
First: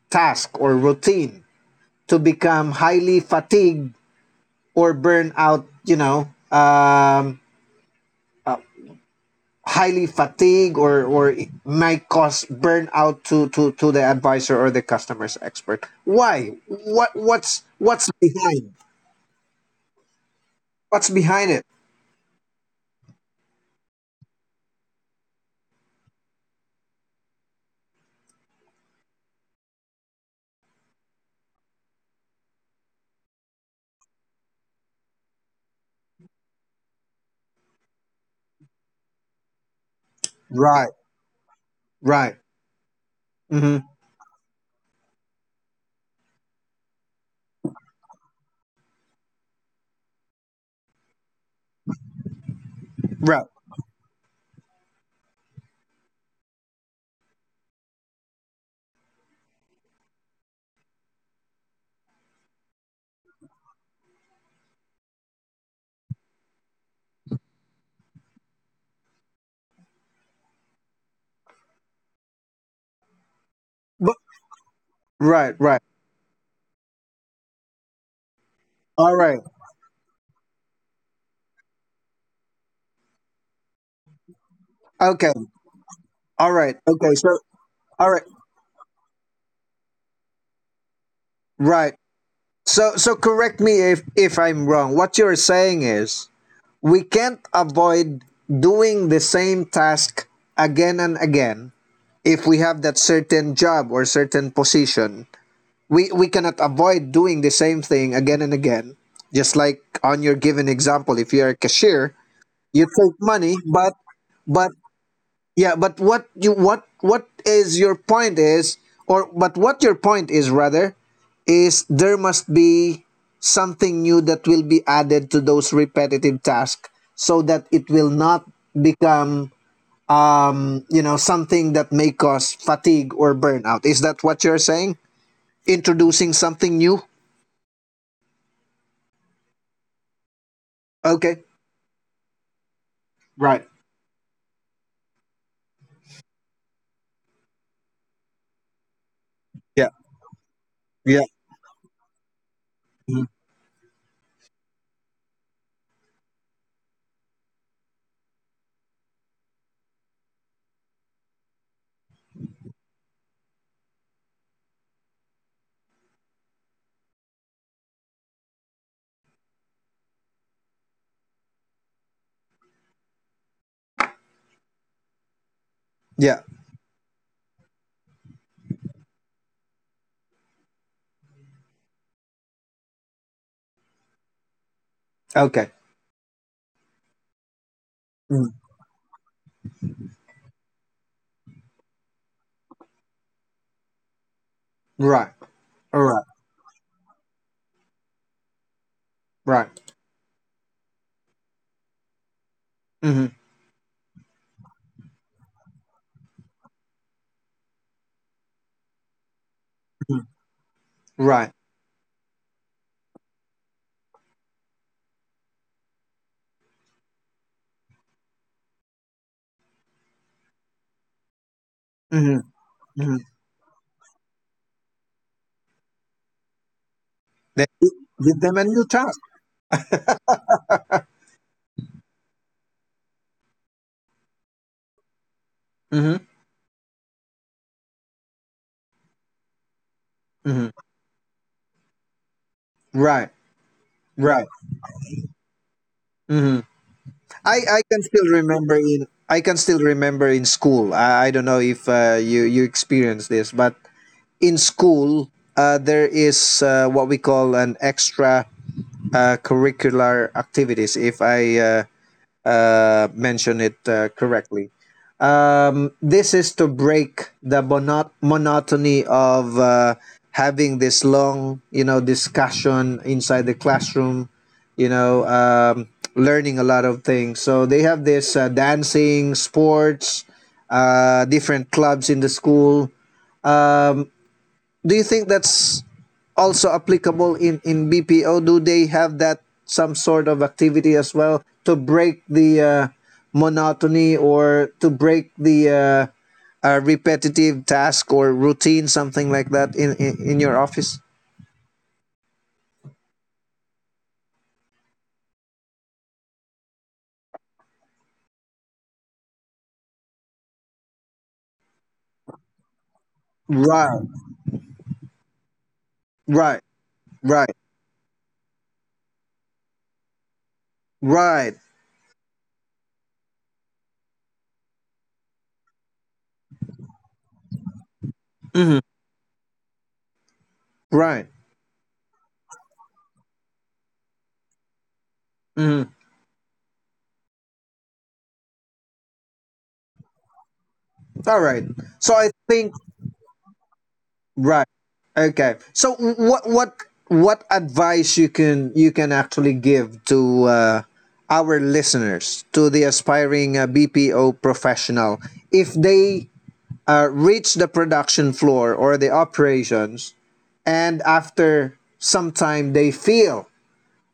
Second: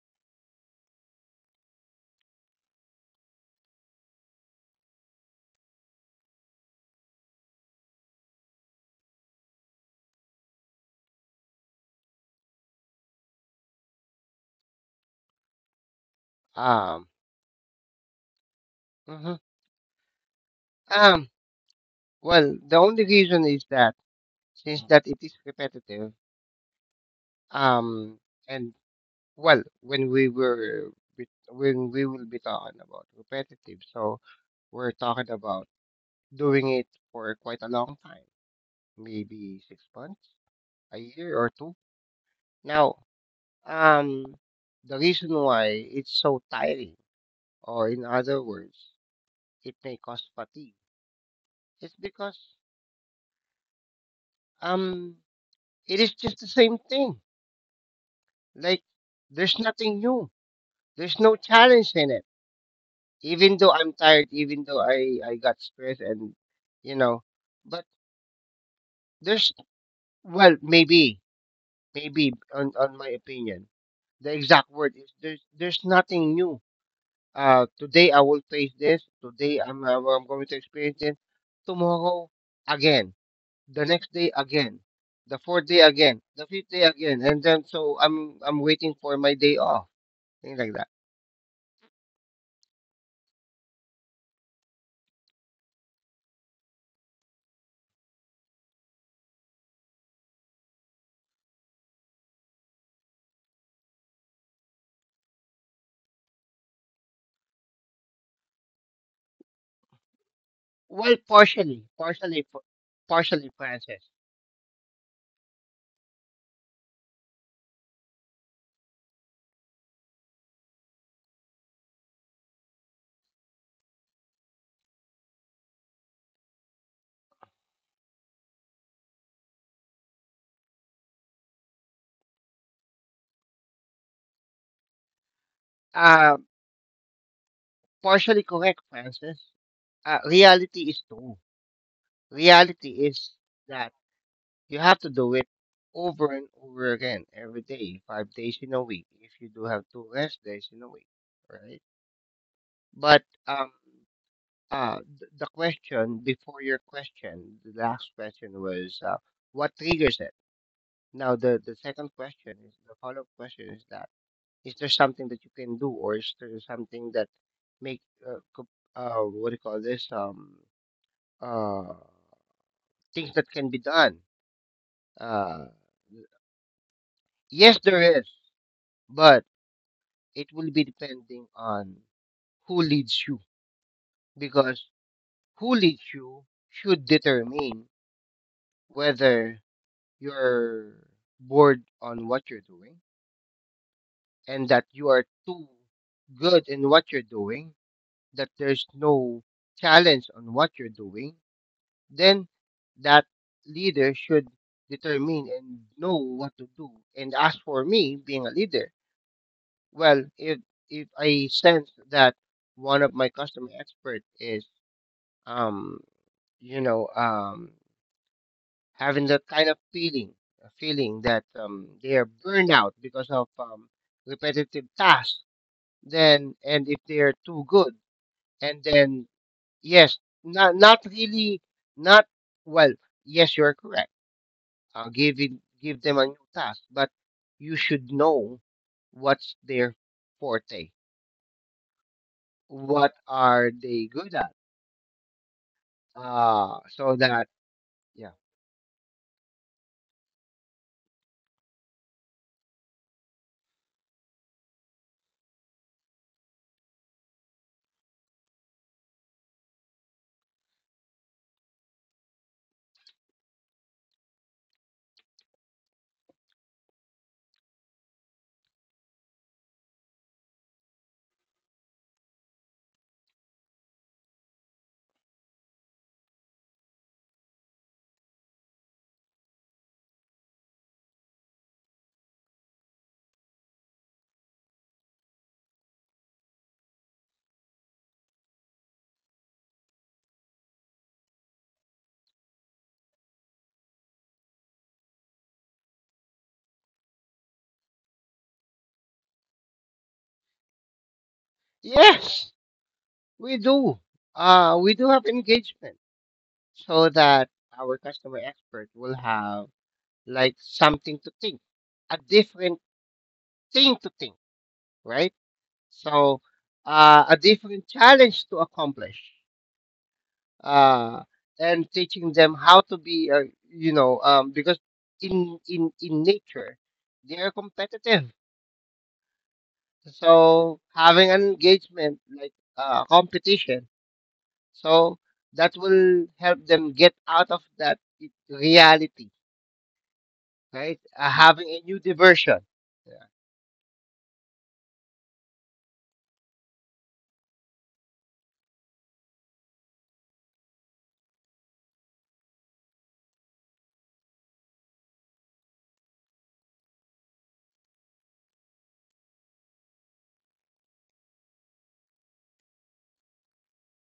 [SPEAKER 1] task or routine to become highly fatigued or burn out, you know, highly fatigued, or it might cause burnout to the advisor or the customer's expert. Why?
[SPEAKER 2] um
[SPEAKER 1] What's behind?
[SPEAKER 2] mhm.
[SPEAKER 1] What's
[SPEAKER 2] um
[SPEAKER 1] behind it?
[SPEAKER 2] well the only reason is that, since that it is repetitive, um and well, when we were, when we will be talking about repetitive, so we're talking about doing it for quite a long time, maybe 6 months,
[SPEAKER 1] Right,
[SPEAKER 2] a year or two.
[SPEAKER 1] right.
[SPEAKER 2] Now,
[SPEAKER 1] hmm
[SPEAKER 2] um, the reason why it's so tiring, or in other words, it may cause fatigue, is because,
[SPEAKER 1] Right.
[SPEAKER 2] um, it is just the same thing. Like, there's nothing new. There's no challenge in it. Even though I'm tired, even though I got stressed and, you know, but there's, well, maybe, maybe, on my opinion,
[SPEAKER 1] But,
[SPEAKER 2] the exact word is there's,
[SPEAKER 1] right,
[SPEAKER 2] there's
[SPEAKER 1] right.
[SPEAKER 2] nothing new. Today I will face this.
[SPEAKER 1] All right.
[SPEAKER 2] Today I'm going to experience it. Tomorrow again. The next day again.
[SPEAKER 1] Okay.
[SPEAKER 2] The fourth day again. The
[SPEAKER 1] All
[SPEAKER 2] fifth
[SPEAKER 1] right.
[SPEAKER 2] day
[SPEAKER 1] Okay.
[SPEAKER 2] again.
[SPEAKER 1] So,
[SPEAKER 2] And then so
[SPEAKER 1] all
[SPEAKER 2] I'm
[SPEAKER 1] right.
[SPEAKER 2] I'm waiting for my day off. Things like that.
[SPEAKER 1] Right. So, so correct me if I'm wrong. What you're saying is we can't avoid doing the same task again and again if we have that certain job or certain position. We cannot avoid doing the same thing again and again. Just like on your given example,
[SPEAKER 2] Well,
[SPEAKER 1] if you're a cashier, you take
[SPEAKER 2] partially,
[SPEAKER 1] money,
[SPEAKER 2] Francis.
[SPEAKER 1] but yeah, but what you what is your point is, or but what your point is rather is there must be something new that will be added to those repetitive tasks so that it will not become, you know, something that may cause fatigue or burnout. Is that what you're saying? Introducing
[SPEAKER 2] Uh,
[SPEAKER 1] something new?
[SPEAKER 2] Partially correct, Francis. Reality is
[SPEAKER 1] Okay.
[SPEAKER 2] true. Reality is
[SPEAKER 1] Right.
[SPEAKER 2] that you have to do it over and over again every day, 5 days in a week. If you do
[SPEAKER 1] Yeah.
[SPEAKER 2] have two rest days in a week,
[SPEAKER 1] Yeah.
[SPEAKER 2] right?
[SPEAKER 1] Mhm.
[SPEAKER 2] But the question before your question, the last question was, what triggers it? Now, the second question is the follow up question is that, is there something that you can do, or is there something that make uh, co- what do you call this? Uh, things that can be done. Uh,
[SPEAKER 1] Yeah.
[SPEAKER 2] yes, there is, but it will be depending on who leads you, because
[SPEAKER 1] Okay.
[SPEAKER 2] who leads you should determine
[SPEAKER 1] Mhm.
[SPEAKER 2] whether you're bored on what you're doing, and that you
[SPEAKER 1] Right.
[SPEAKER 2] are too
[SPEAKER 1] All right.
[SPEAKER 2] good in what you're doing, that there's no
[SPEAKER 1] Right.
[SPEAKER 2] challenge on what you're doing, then
[SPEAKER 1] Mhm.
[SPEAKER 2] that leader should determine and know what to do. And as for me being a leader,
[SPEAKER 1] Mhm.
[SPEAKER 2] well, if
[SPEAKER 1] Right.
[SPEAKER 2] I sense that one of my customer expert is, um you know um having that kind of feeling, a feeling that they are
[SPEAKER 1] Mm-hmm.
[SPEAKER 2] burned out
[SPEAKER 1] Mm-hmm.
[SPEAKER 2] because of repetitive tasks. Then, and if they are too good,
[SPEAKER 1] Give them a new
[SPEAKER 2] and
[SPEAKER 1] task.
[SPEAKER 2] then yes, not not really, not, well. Yes, you're correct. Uh, give it, give
[SPEAKER 1] hmm
[SPEAKER 2] them a new task, but you should know what's their
[SPEAKER 1] hmm
[SPEAKER 2] forte. What
[SPEAKER 1] Right,
[SPEAKER 2] are they good
[SPEAKER 1] right.
[SPEAKER 2] at?
[SPEAKER 1] hmm
[SPEAKER 2] So that
[SPEAKER 1] I can still
[SPEAKER 2] yeah,
[SPEAKER 1] remember in I can still remember in school. I don't know if you you experienced this, but in school there is what we call an extra curricular activities. If I mention it correctly. This is to break the monotony of having this long, you know, discussion inside the classroom, you know, learning a lot of things. So they have this dancing, sports, different clubs in the school. Um, do you think that's also applicable in BPO? Do they have that some sort of activity as well to break the monotony or to break the repetitive task or routine, something like that in your office?
[SPEAKER 2] yes, we do. We do have engagement so that our customer expert will have like something to think, a different thing
[SPEAKER 1] Right,
[SPEAKER 2] to think, right? So
[SPEAKER 1] right,
[SPEAKER 2] a
[SPEAKER 1] right,
[SPEAKER 2] different challenge to accomplish, uh,
[SPEAKER 1] right,
[SPEAKER 2] and teaching them how to be, because in nature they are competitive.
[SPEAKER 1] hmm
[SPEAKER 2] So
[SPEAKER 1] right.
[SPEAKER 2] having an engagement like competition, so that
[SPEAKER 1] Mhm.
[SPEAKER 2] will help them get out of that reality, right?
[SPEAKER 1] All right.
[SPEAKER 2] Having a new
[SPEAKER 1] So I
[SPEAKER 2] diversion.
[SPEAKER 1] think
[SPEAKER 2] Yeah.
[SPEAKER 1] right. Okay. So what advice you can actually give to our listeners, to the aspiring BPO professional, if they reach the production floor or the operations and after some time they feel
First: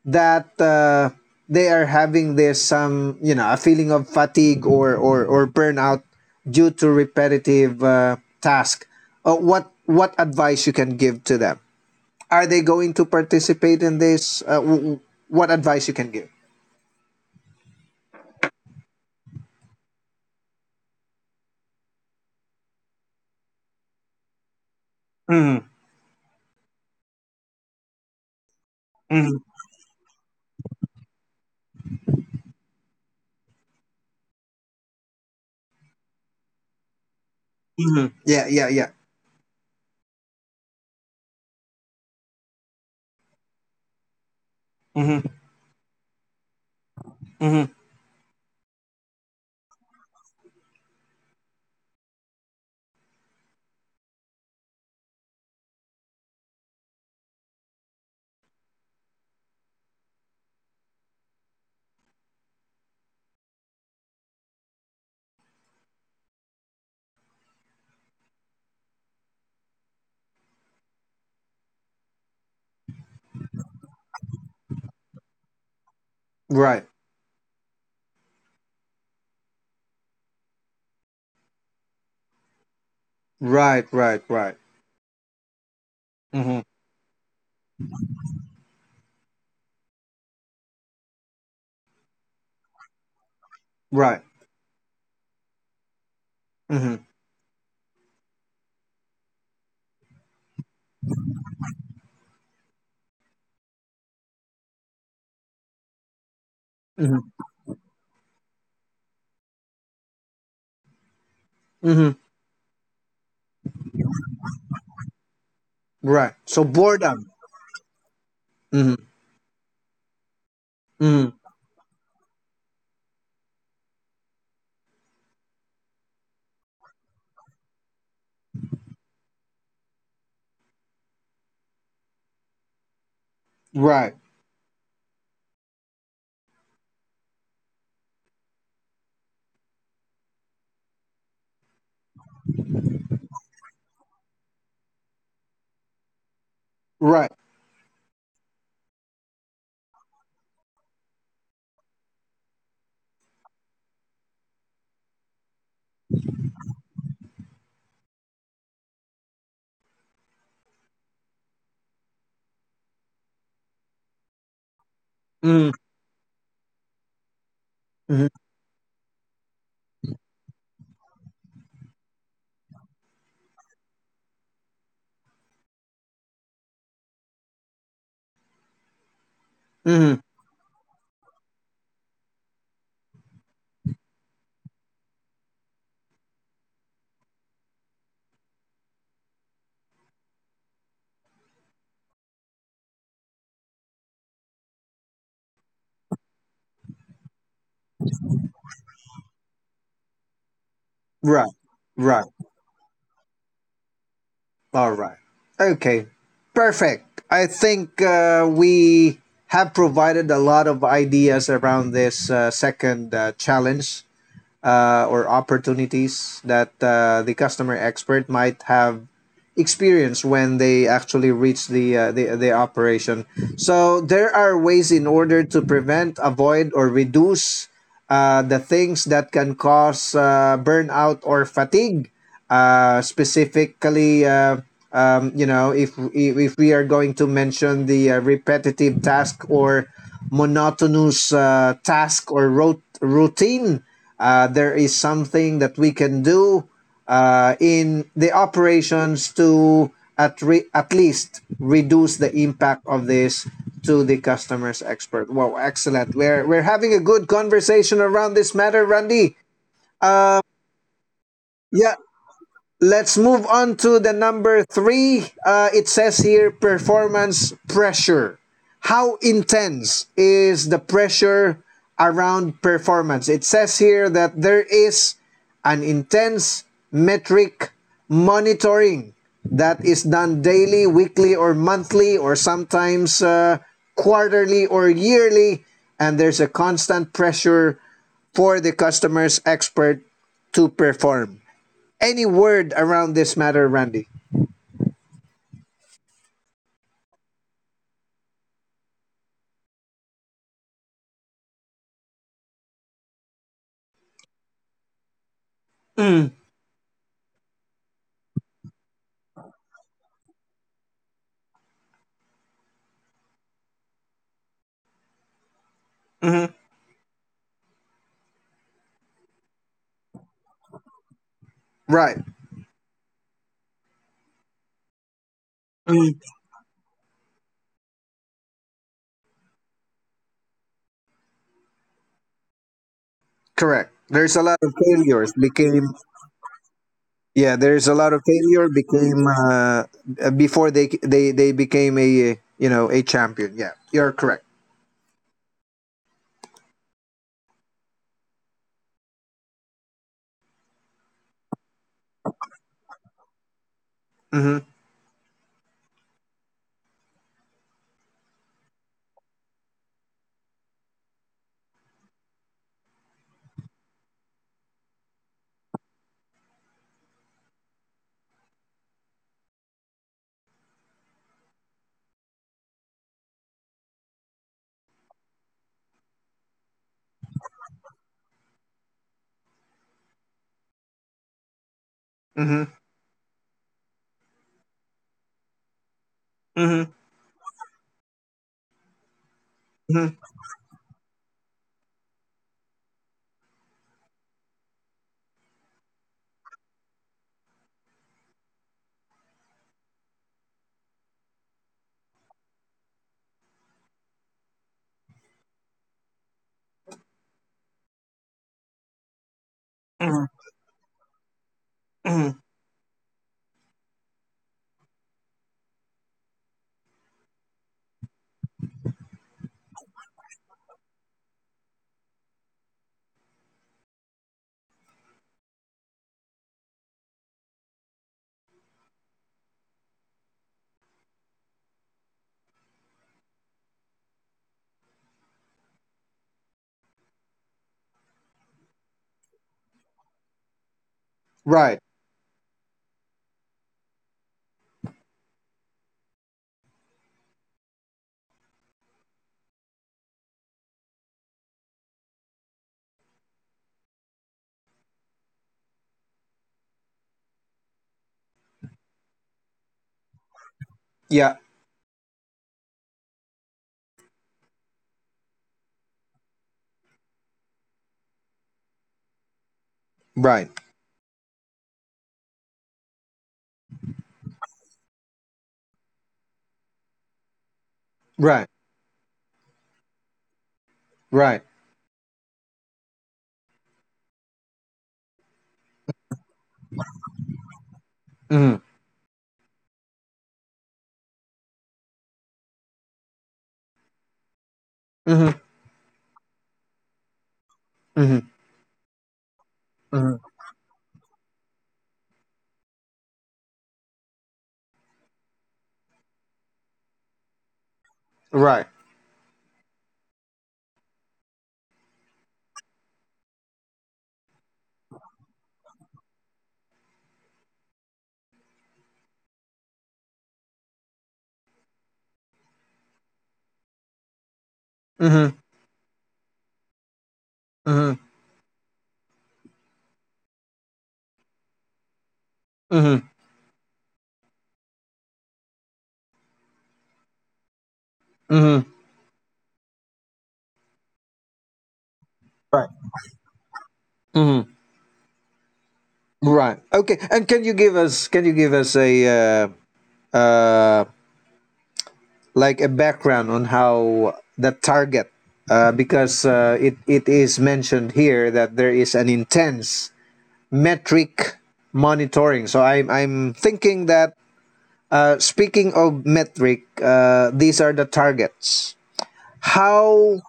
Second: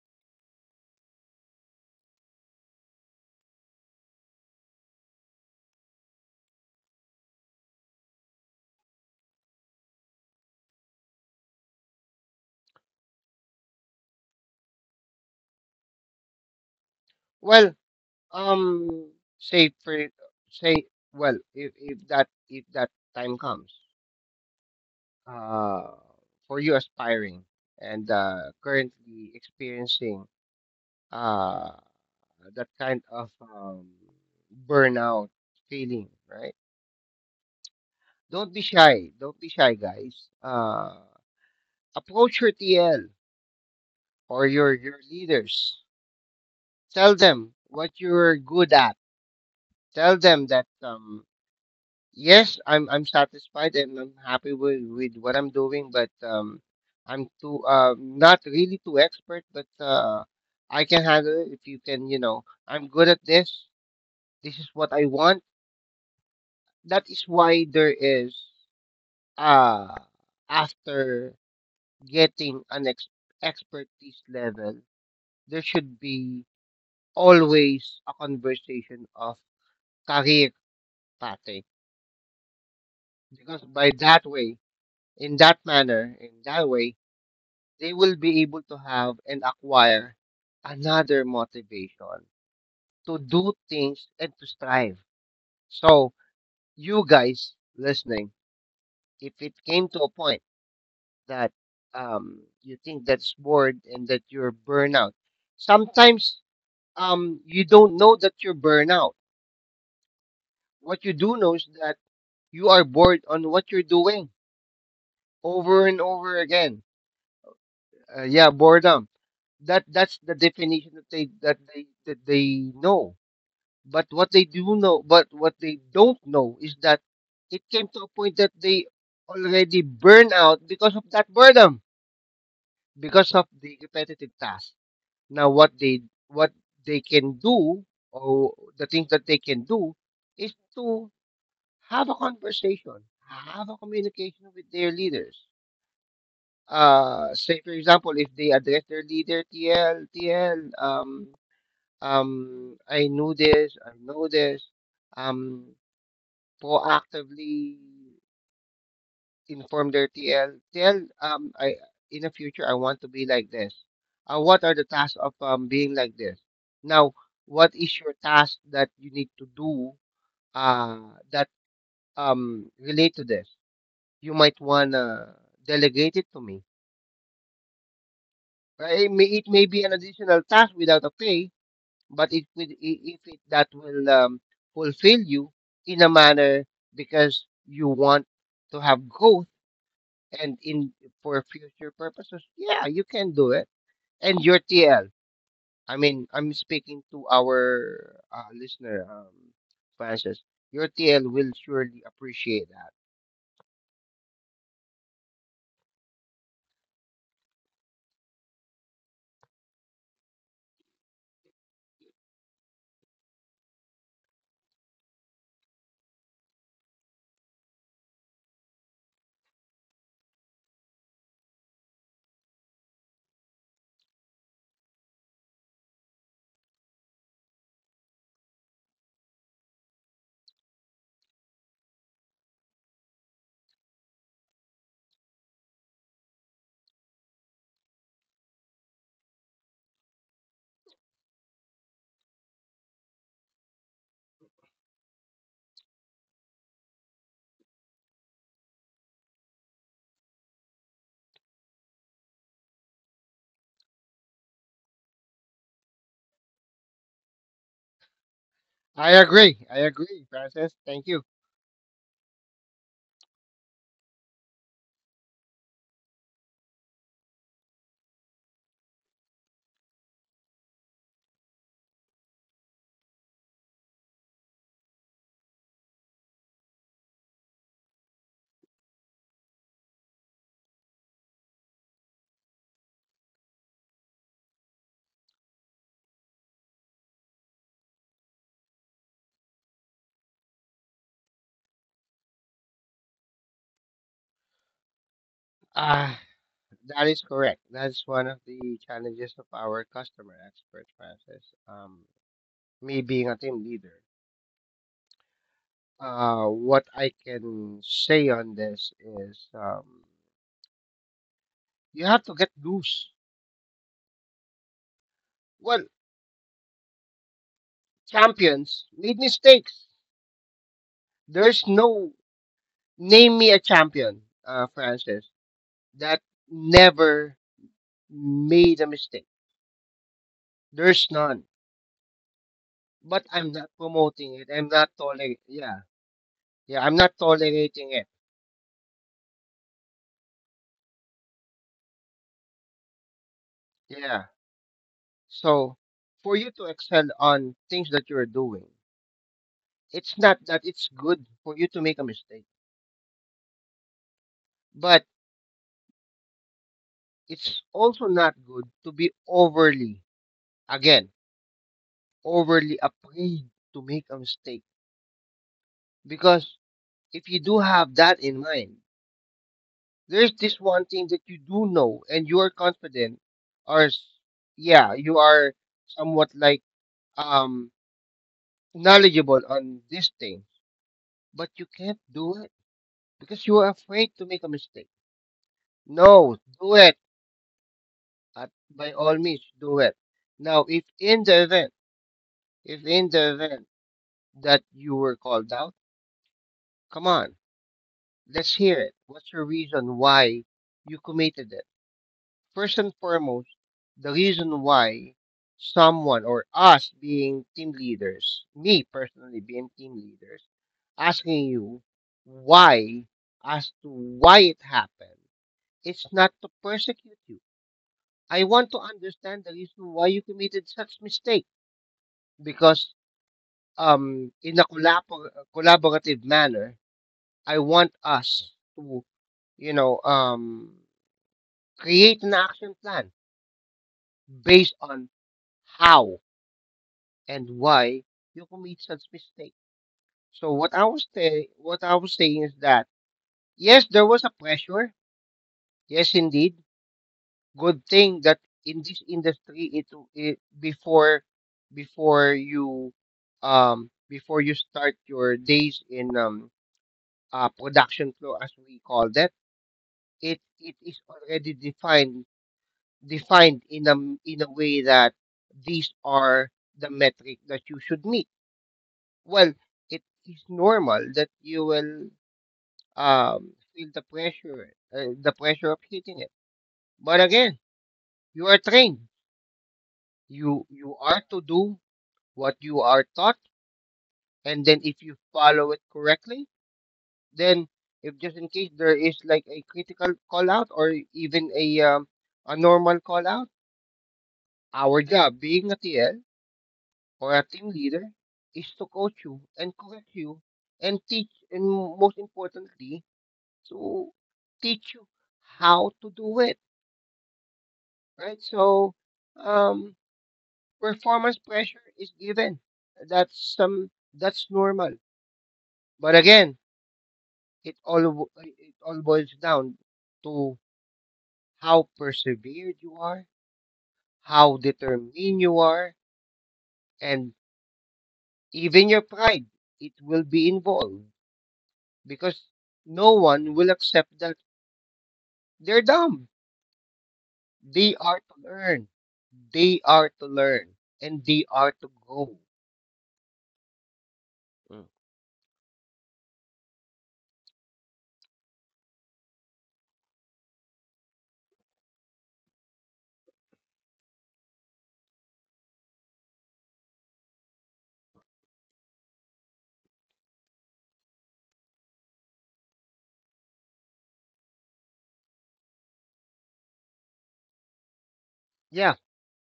[SPEAKER 1] that they are having this some, you know, a feeling of fatigue or burnout due to repetitive task. What advice you can give to them? Are they going to participate in this what advice you can give?
[SPEAKER 2] Well, um, say for say, well, if that time comes,
[SPEAKER 1] Hmm
[SPEAKER 2] uh, for you aspiring and currently
[SPEAKER 1] hmm
[SPEAKER 2] experiencing uh that kind of burnout feeling, right?
[SPEAKER 1] hmm yeah
[SPEAKER 2] Don't be
[SPEAKER 1] yeah yeah
[SPEAKER 2] shy. Don't be shy, guys. Approach your TL or your
[SPEAKER 1] hmm
[SPEAKER 2] leaders. Tell them
[SPEAKER 1] hmm
[SPEAKER 2] what you're good at, tell them that, yes, I'm satisfied and I'm happy with what I'm doing, but I'm too not really too expert, but I can handle it if you can, you know, I'm good at this. This is what I want. That is why there is uh after getting an ex expertise level, there should be
[SPEAKER 1] right
[SPEAKER 2] always a conversation of career pathing, because by
[SPEAKER 1] right
[SPEAKER 2] that
[SPEAKER 1] right
[SPEAKER 2] way, in that manner, in that
[SPEAKER 1] hmm
[SPEAKER 2] way, they will be able to have and acquire another motivation to do things and
[SPEAKER 1] right
[SPEAKER 2] to strive. So, you
[SPEAKER 1] hmm
[SPEAKER 2] guys listening, if it came to a point that, you think that's bored and that you're burnout, sometimes,
[SPEAKER 1] hmm
[SPEAKER 2] you don't know that you're burnout. What you do know is that
[SPEAKER 1] hmm
[SPEAKER 2] you are bored on what you're doing over and over
[SPEAKER 1] right so
[SPEAKER 2] again.
[SPEAKER 1] boredom
[SPEAKER 2] Yeah, boredom.
[SPEAKER 1] hmm
[SPEAKER 2] That that's the definition that they
[SPEAKER 1] hmm
[SPEAKER 2] that they that they know. But what they do know, but what they don't know is that it came to a point that they already burn out because of that boredom, because of the
[SPEAKER 1] right
[SPEAKER 2] repetitive task. Now, what they can do, or the things that they can do, is to have a conversation, have a communication with their leaders.
[SPEAKER 1] right
[SPEAKER 2] Say for example, if they address their leader, TL, TL, I knew this, I know this. Um, Proactively inform their TL, TL, I in the future I want to be like this. What are the tasks of
[SPEAKER 1] hmm
[SPEAKER 2] being like this? Now, what is your task that you need to do, uh, that relate to this? You might wanna delegate it to me. It may be an
[SPEAKER 1] hmm
[SPEAKER 2] additional task without a pay, but it will if it that will, fulfill you in a manner, because you want to have growth and in for future purposes, yeah, you can do it. And your TL, I mean, I'm speaking to our listener, Francis. Your
[SPEAKER 1] Right,
[SPEAKER 2] TL will
[SPEAKER 1] right,
[SPEAKER 2] surely appreciate that.
[SPEAKER 1] all right. Okay, perfect. I think we have provided a lot of ideas around this second challenge or opportunities that the customer expert might have experience when they actually reach the operation. So there are ways in order to prevent, avoid, or reduce the things that can cause burnout or fatigue, specifically you know, if we are going to mention the repetitive task or monotonous task routine, there is something that we can do in the operations to, at least, reduce the impact of this to the customer's expert. Wow, excellent. We're having a good conversation around this matter, Randy.
[SPEAKER 2] I agree. I agree, Francis. Thank you.
[SPEAKER 1] Yeah. Let's move on to the number three. It says here performance pressure. How intense is the pressure around performance? It says here that there is an intense metric monitoring that is done daily, weekly, or monthly, or sometimes quarterly or yearly. And there's a constant pressure for the customer's expert to perform. Any word around this matter, Randy?
[SPEAKER 2] Ah, that is correct. That's one of the challenges of our customer expert, Francis. Me being a team leader.
[SPEAKER 1] Mm,
[SPEAKER 2] What I can say on this is, you have to get loose.
[SPEAKER 1] mhm.
[SPEAKER 2] Well, champions made mistakes.
[SPEAKER 1] Right.
[SPEAKER 2] There's no, name me a champion, Francis,
[SPEAKER 1] Mm.
[SPEAKER 2] that never made a mistake. There's none.
[SPEAKER 1] Correct.
[SPEAKER 2] But I'm
[SPEAKER 1] There's a
[SPEAKER 2] not
[SPEAKER 1] lot of
[SPEAKER 2] promoting it.
[SPEAKER 1] failures
[SPEAKER 2] I'm not
[SPEAKER 1] became
[SPEAKER 2] tolerating. Yeah,
[SPEAKER 1] yeah.
[SPEAKER 2] yeah. I'm
[SPEAKER 1] There's
[SPEAKER 2] not
[SPEAKER 1] a lot of
[SPEAKER 2] tolerating
[SPEAKER 1] failure
[SPEAKER 2] it.
[SPEAKER 1] became before they became, a you know, a champion. Yeah, you're correct.
[SPEAKER 2] Yeah. So for you to excel on things that you're doing, it's not that it's good for you to make a mistake,
[SPEAKER 1] hmm
[SPEAKER 2] but it's also not good to be overly, again, overly afraid to make a mistake, because if you do have that in mind, there's this one thing that you do know and you are confident, or yeah, you are somewhat like um knowledgeable on this thing, but you can't
[SPEAKER 1] hmm
[SPEAKER 2] do it because you are afraid to make a mistake.
[SPEAKER 1] Mhm,
[SPEAKER 2] No, do it. At, by all
[SPEAKER 1] mhm,
[SPEAKER 2] means, do it. Now, if in the event, if in the event that you were called out, come on, let's hear it. What's your reason why you committed it? First and foremost, the reason why someone or us being team leaders, me personally
[SPEAKER 1] mhm,
[SPEAKER 2] being team leaders, asking
[SPEAKER 1] mhm.
[SPEAKER 2] you why, as to why it happened, it's not to persecute you. I want to understand the reason why you committed such mistake, because in a collaborative manner, I want us to you know um create an action plan based on how and why you commit such mistake. So
[SPEAKER 1] Right.
[SPEAKER 2] what I was saying is that yes, there was a pressure. Yes, indeed. Good thing that in this industry, it before you before you start your days in production flow, as we call that, it
[SPEAKER 1] Yeah.
[SPEAKER 2] it is already defined, defined in a way that these are the metric that you should meet. Well,
[SPEAKER 1] Right.
[SPEAKER 2] it is normal that you will um, feel the pressure of hitting it. But again,
[SPEAKER 1] Right.
[SPEAKER 2] you are trained. You
[SPEAKER 1] Right.
[SPEAKER 2] you are to do what you are taught, and then if you follow it correctly, then
[SPEAKER 1] hmm
[SPEAKER 2] if just in case there is like a critical call out or even a normal call out,
[SPEAKER 1] hmm
[SPEAKER 2] our job being a TL or a
[SPEAKER 1] hmm
[SPEAKER 2] team leader is to coach you
[SPEAKER 1] hmm
[SPEAKER 2] and correct you and teach, and most importantly, to teach you how to do it,
[SPEAKER 1] Right.
[SPEAKER 2] right? So, um, performance pressure is given. That's some that's normal. But again, it all boils down to how persevered you are,
[SPEAKER 1] hmm
[SPEAKER 2] how determined you are,
[SPEAKER 1] hmm hmm
[SPEAKER 2] and even your pride. It will be involved because no one will accept that they're dumb.
[SPEAKER 1] hmm
[SPEAKER 2] They are to learn. They are to learn and they are to
[SPEAKER 1] Right.
[SPEAKER 2] grow.
[SPEAKER 1] Right. Okay. And can you give us, can you give us a uh, uh, like a background on how the target because it, it is mentioned here that there is an intense metric monitoring. So I'm thinking that speaking of metric, these are the targets.
[SPEAKER 2] Yeah.
[SPEAKER 1] how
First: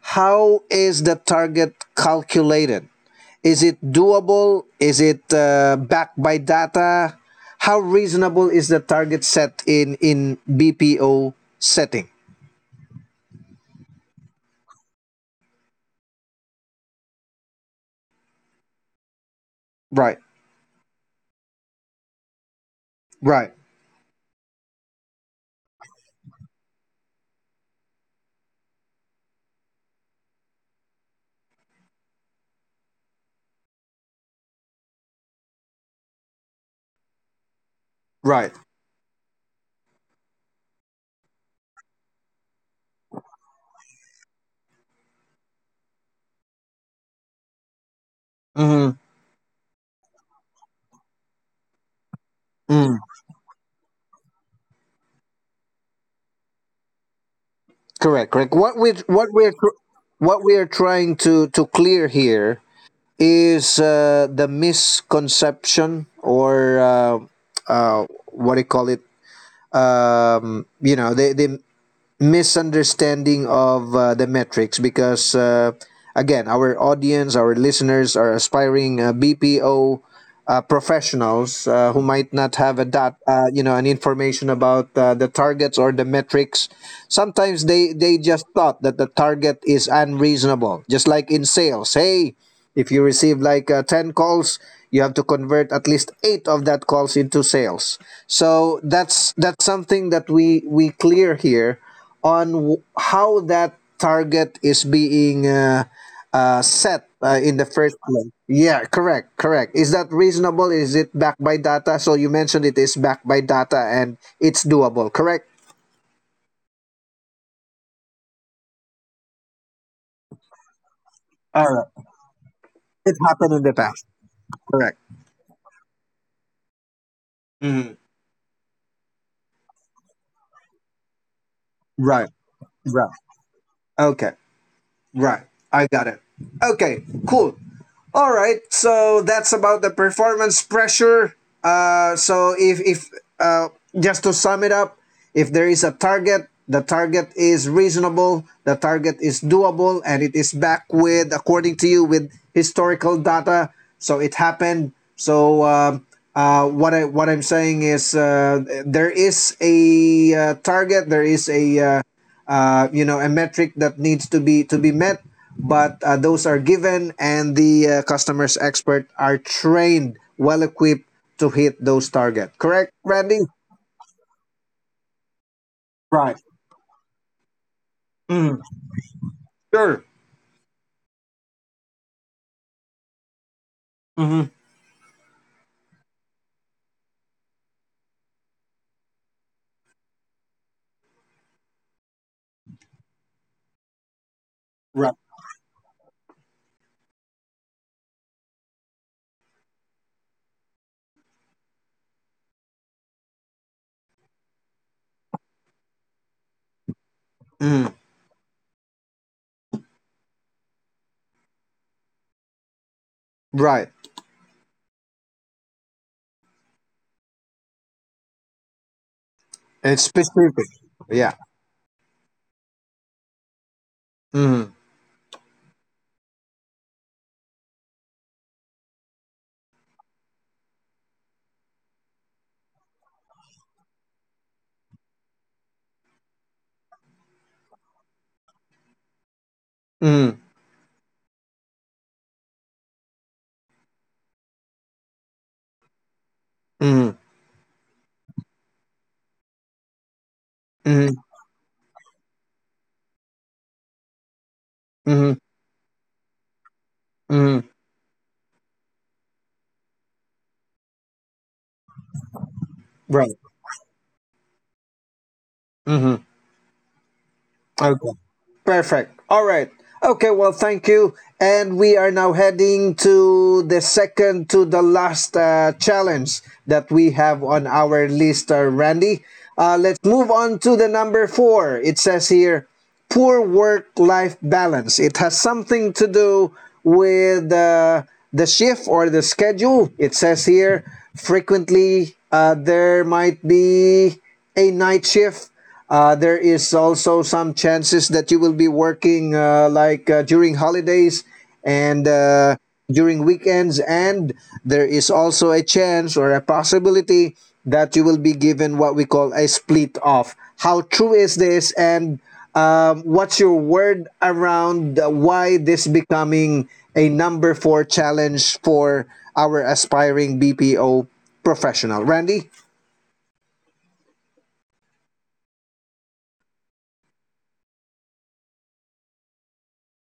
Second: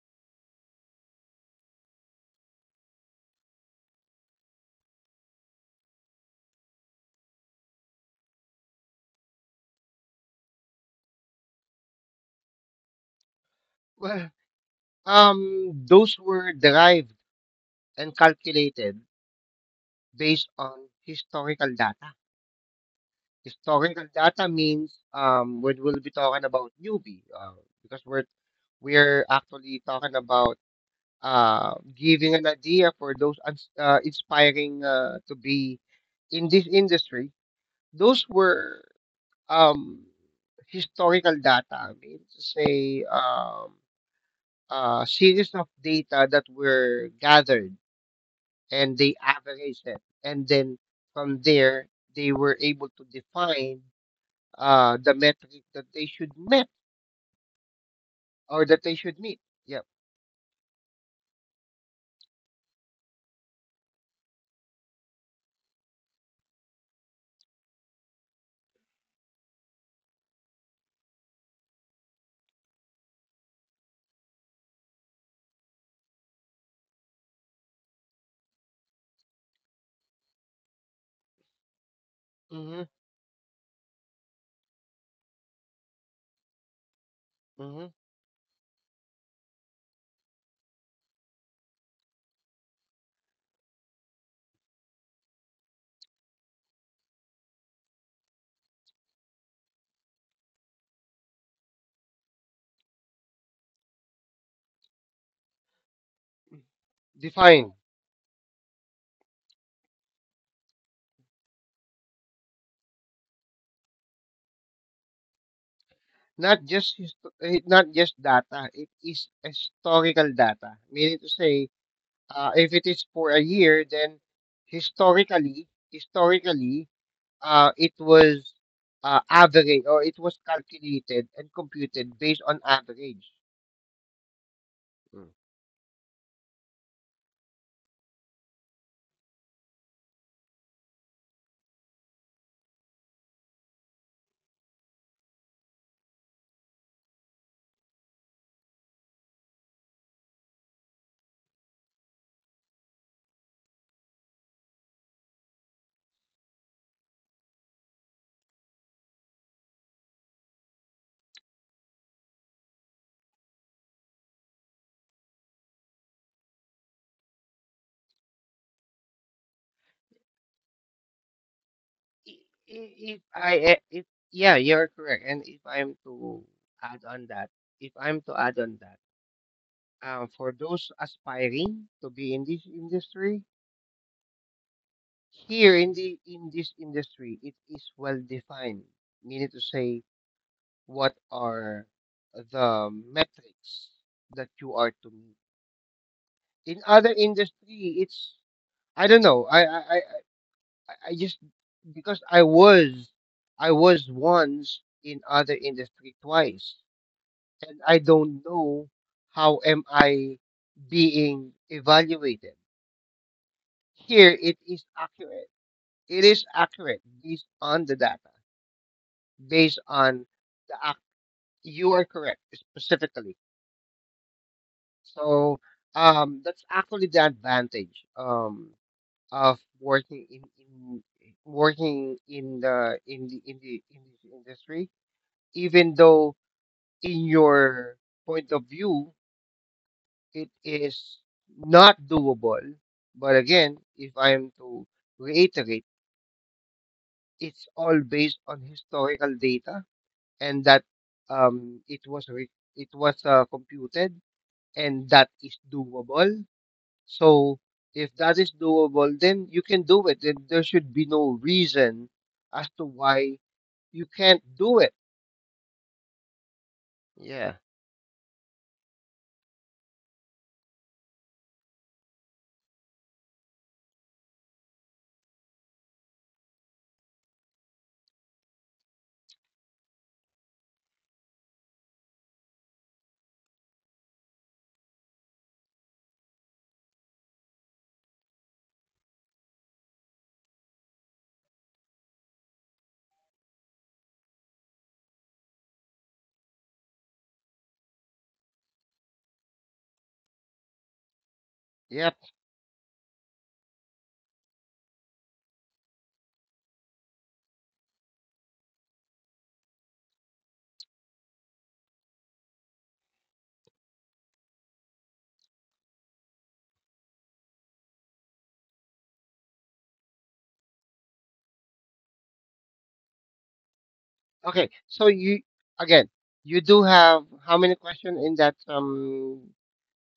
[SPEAKER 1] how is the target calculated? Is it doable? Is it backed by data? How reasonable is the target set in BPO setting?
[SPEAKER 2] Well, those were derived and calculated
[SPEAKER 1] Right.
[SPEAKER 2] based on historical data.
[SPEAKER 1] Right.
[SPEAKER 2] Historical data means, when we'll be talking about newbie, because we're actually talking about giving an idea for those inspiring to be in this industry. Those
[SPEAKER 1] Right.
[SPEAKER 2] were um, historical data. I mean, to say, a series of data that were gathered
[SPEAKER 1] Mm-hmm.
[SPEAKER 2] and they averaged it. And then from there, they were able
[SPEAKER 1] Mm.
[SPEAKER 2] to define the metric that they should met
[SPEAKER 1] Correct. Correct.
[SPEAKER 2] or
[SPEAKER 1] What
[SPEAKER 2] that
[SPEAKER 1] we
[SPEAKER 2] they should
[SPEAKER 1] what
[SPEAKER 2] meet.
[SPEAKER 1] we're tr-
[SPEAKER 2] Yep.
[SPEAKER 1] What we are trying to clear here is the misconception or what do you call it? You know, the misunderstanding of the metrics because again, our audience, our listeners are aspiring BPO professionals who might not have
[SPEAKER 2] Hmm,
[SPEAKER 1] a dot, you know, an information about the targets or the metrics. Sometimes
[SPEAKER 2] hmm.
[SPEAKER 1] they just thought that the target is unreasonable. Just like in sales, hey, if you receive like 10 calls, you have to convert at least 8 of that calls into sales. So that's something that we clear here on how that target is being set in the
[SPEAKER 2] Define,
[SPEAKER 1] first place. Yeah, correct, correct. Is that reasonable? Is it backed by data? So you mentioned it is backed by data and it's doable, correct?
[SPEAKER 2] not just not just data. It is historical data. Meaning to say,
[SPEAKER 1] All right.
[SPEAKER 2] if it is
[SPEAKER 1] It
[SPEAKER 2] for a
[SPEAKER 1] happened in the
[SPEAKER 2] year,
[SPEAKER 1] past.
[SPEAKER 2] then
[SPEAKER 1] Correct.
[SPEAKER 2] historically, historically, it
[SPEAKER 1] Mhm.
[SPEAKER 2] was average, or it was calculated and computed
[SPEAKER 1] Right,
[SPEAKER 2] based on
[SPEAKER 1] right.
[SPEAKER 2] average.
[SPEAKER 1] Okay. Right. I got it. Okay, cool. All right. So that's about the performance pressure. So if uh, just to sum it up, if there is a target, the target is reasonable, the target is doable, and it is back, with, according to you, with historical data. So it happened. So what I what I'm saying is there is a target. There is a you know, a metric that needs to be met, but those are given, and the customers expert are trained, well equipped to hit those target, correct,
[SPEAKER 2] I- If
[SPEAKER 1] Randy?
[SPEAKER 2] I, eh, if, yeah, you're correct. And if I'm
[SPEAKER 1] Right.
[SPEAKER 2] to add on that, if I'm to
[SPEAKER 1] Mm.
[SPEAKER 2] add on that,
[SPEAKER 1] Sure.
[SPEAKER 2] for those aspiring to be in this industry,
[SPEAKER 1] hmm
[SPEAKER 2] here in the in this industry, it is well defined. Meaning to say, what are the metrics that you are to
[SPEAKER 1] Right.
[SPEAKER 2] meet? In other industry, it's I don't know. I just because I was once in other industry twice, and
[SPEAKER 1] Mm.
[SPEAKER 2] I don't know how am I being evaluated.
[SPEAKER 1] Right.
[SPEAKER 2] Here it is accurate. It is accurate based on the data, based
[SPEAKER 1] It's
[SPEAKER 2] on
[SPEAKER 1] specific.
[SPEAKER 2] the act.
[SPEAKER 1] Yeah.
[SPEAKER 2] You are correct specifically.
[SPEAKER 1] Mm.
[SPEAKER 2] So that's actually the advantage, of working in working in the in the in the in this industry. Even though in your point of view
[SPEAKER 1] Mm.
[SPEAKER 2] it is not doable. But again, if I am to reiterate,
[SPEAKER 1] Mm.
[SPEAKER 2] it's all based on historical data, and that
[SPEAKER 1] Mm.
[SPEAKER 2] it was it was computed, and that
[SPEAKER 1] Mm.
[SPEAKER 2] is doable. So
[SPEAKER 1] Mm.
[SPEAKER 2] if that is doable, then you can do it. Then there should be no reason as to
[SPEAKER 1] Right.
[SPEAKER 2] why you can't do it.
[SPEAKER 1] Mm-hmm.
[SPEAKER 2] Yeah.
[SPEAKER 1] Okay. Perfect. All right. Okay, well, thank you. And we are now heading to the second to the last challenge that we have on our list, Randy. Let's move on to the number four. It says here poor work life balance. It has something to do with the shift or the schedule. It says here frequently there might be a night shift. There is also some chances that you will be working during holidays and
[SPEAKER 2] Yep.
[SPEAKER 1] uh, during weekends, and there is also a chance or a possibility that you will be given what we call a split off. How true is this, and what's your word around why this becoming a number four challenge for our aspiring BPO professional, Randy?
[SPEAKER 2] Okay. So you, again, you do have how many questions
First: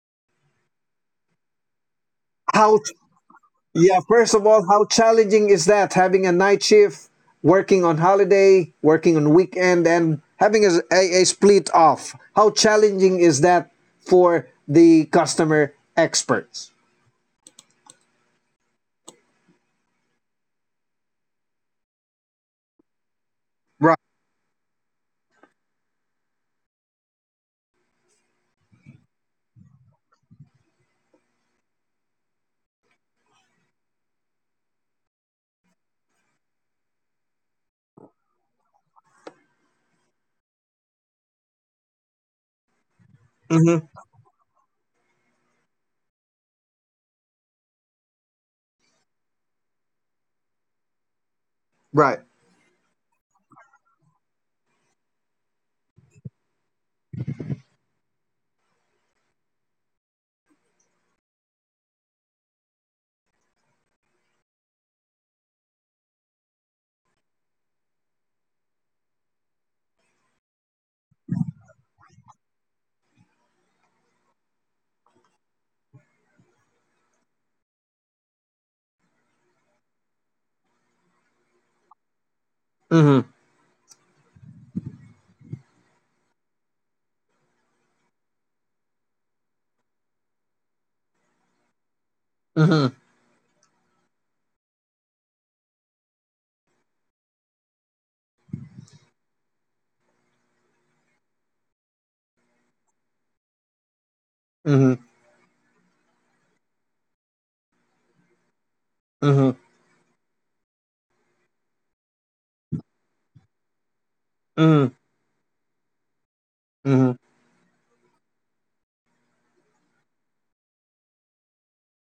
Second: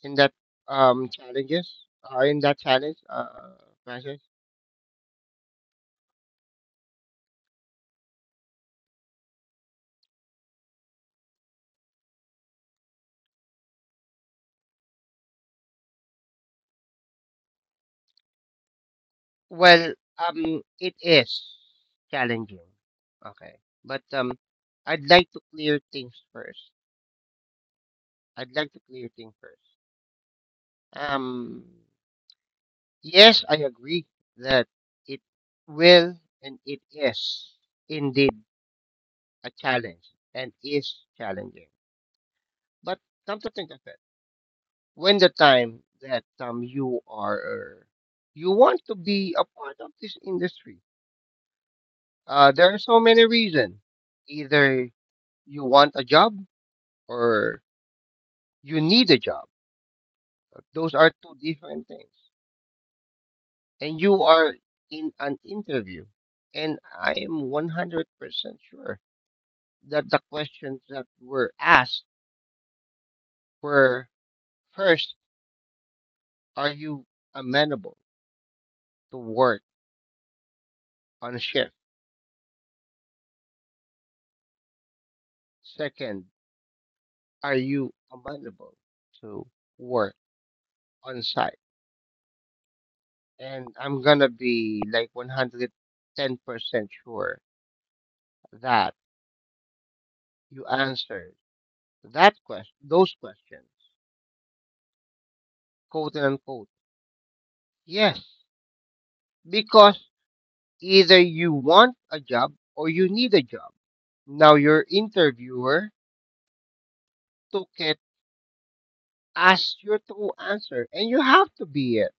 [SPEAKER 2] in that challenges, in that
[SPEAKER 1] How
[SPEAKER 2] challenge,
[SPEAKER 1] Yeah,
[SPEAKER 2] process?
[SPEAKER 1] first of all, how challenging is that having a night shift, working on holiday, working on weekend, and having a split off? How challenging is that for the customer experts?
[SPEAKER 2] Well, it is challenging. Okay,
[SPEAKER 1] Right.
[SPEAKER 2] but I'd like to clear things first. I'd like to clear things first. Um, yes, I agree that it will and it is indeed a challenge and is challenging. But come to think
[SPEAKER 1] Mm-hmm.
[SPEAKER 2] of it, when the time that you are you want to be a part of this industry,
[SPEAKER 1] Right.
[SPEAKER 2] there are so many reasons, either you want a job or you need a job. Those are two different things, and you are in an interview, and I am 100% sure that the questions that were asked were, first, are you amenable to work on a shift?
[SPEAKER 1] Mm-hmm.
[SPEAKER 2] Second, are you available to work on site?
[SPEAKER 1] Mm-hmm.
[SPEAKER 2] And I'm gonna be like 110% sure that you answered that question, those questions,
[SPEAKER 1] Mm-hmm.
[SPEAKER 2] quote and unquote, yes,
[SPEAKER 1] Mm-hmm.
[SPEAKER 2] because either you want a job or you need a job. Now your
[SPEAKER 1] Mm-hmm.
[SPEAKER 2] interviewer
[SPEAKER 1] Mm-hmm.
[SPEAKER 2] took it as your true answer, and you have to be it.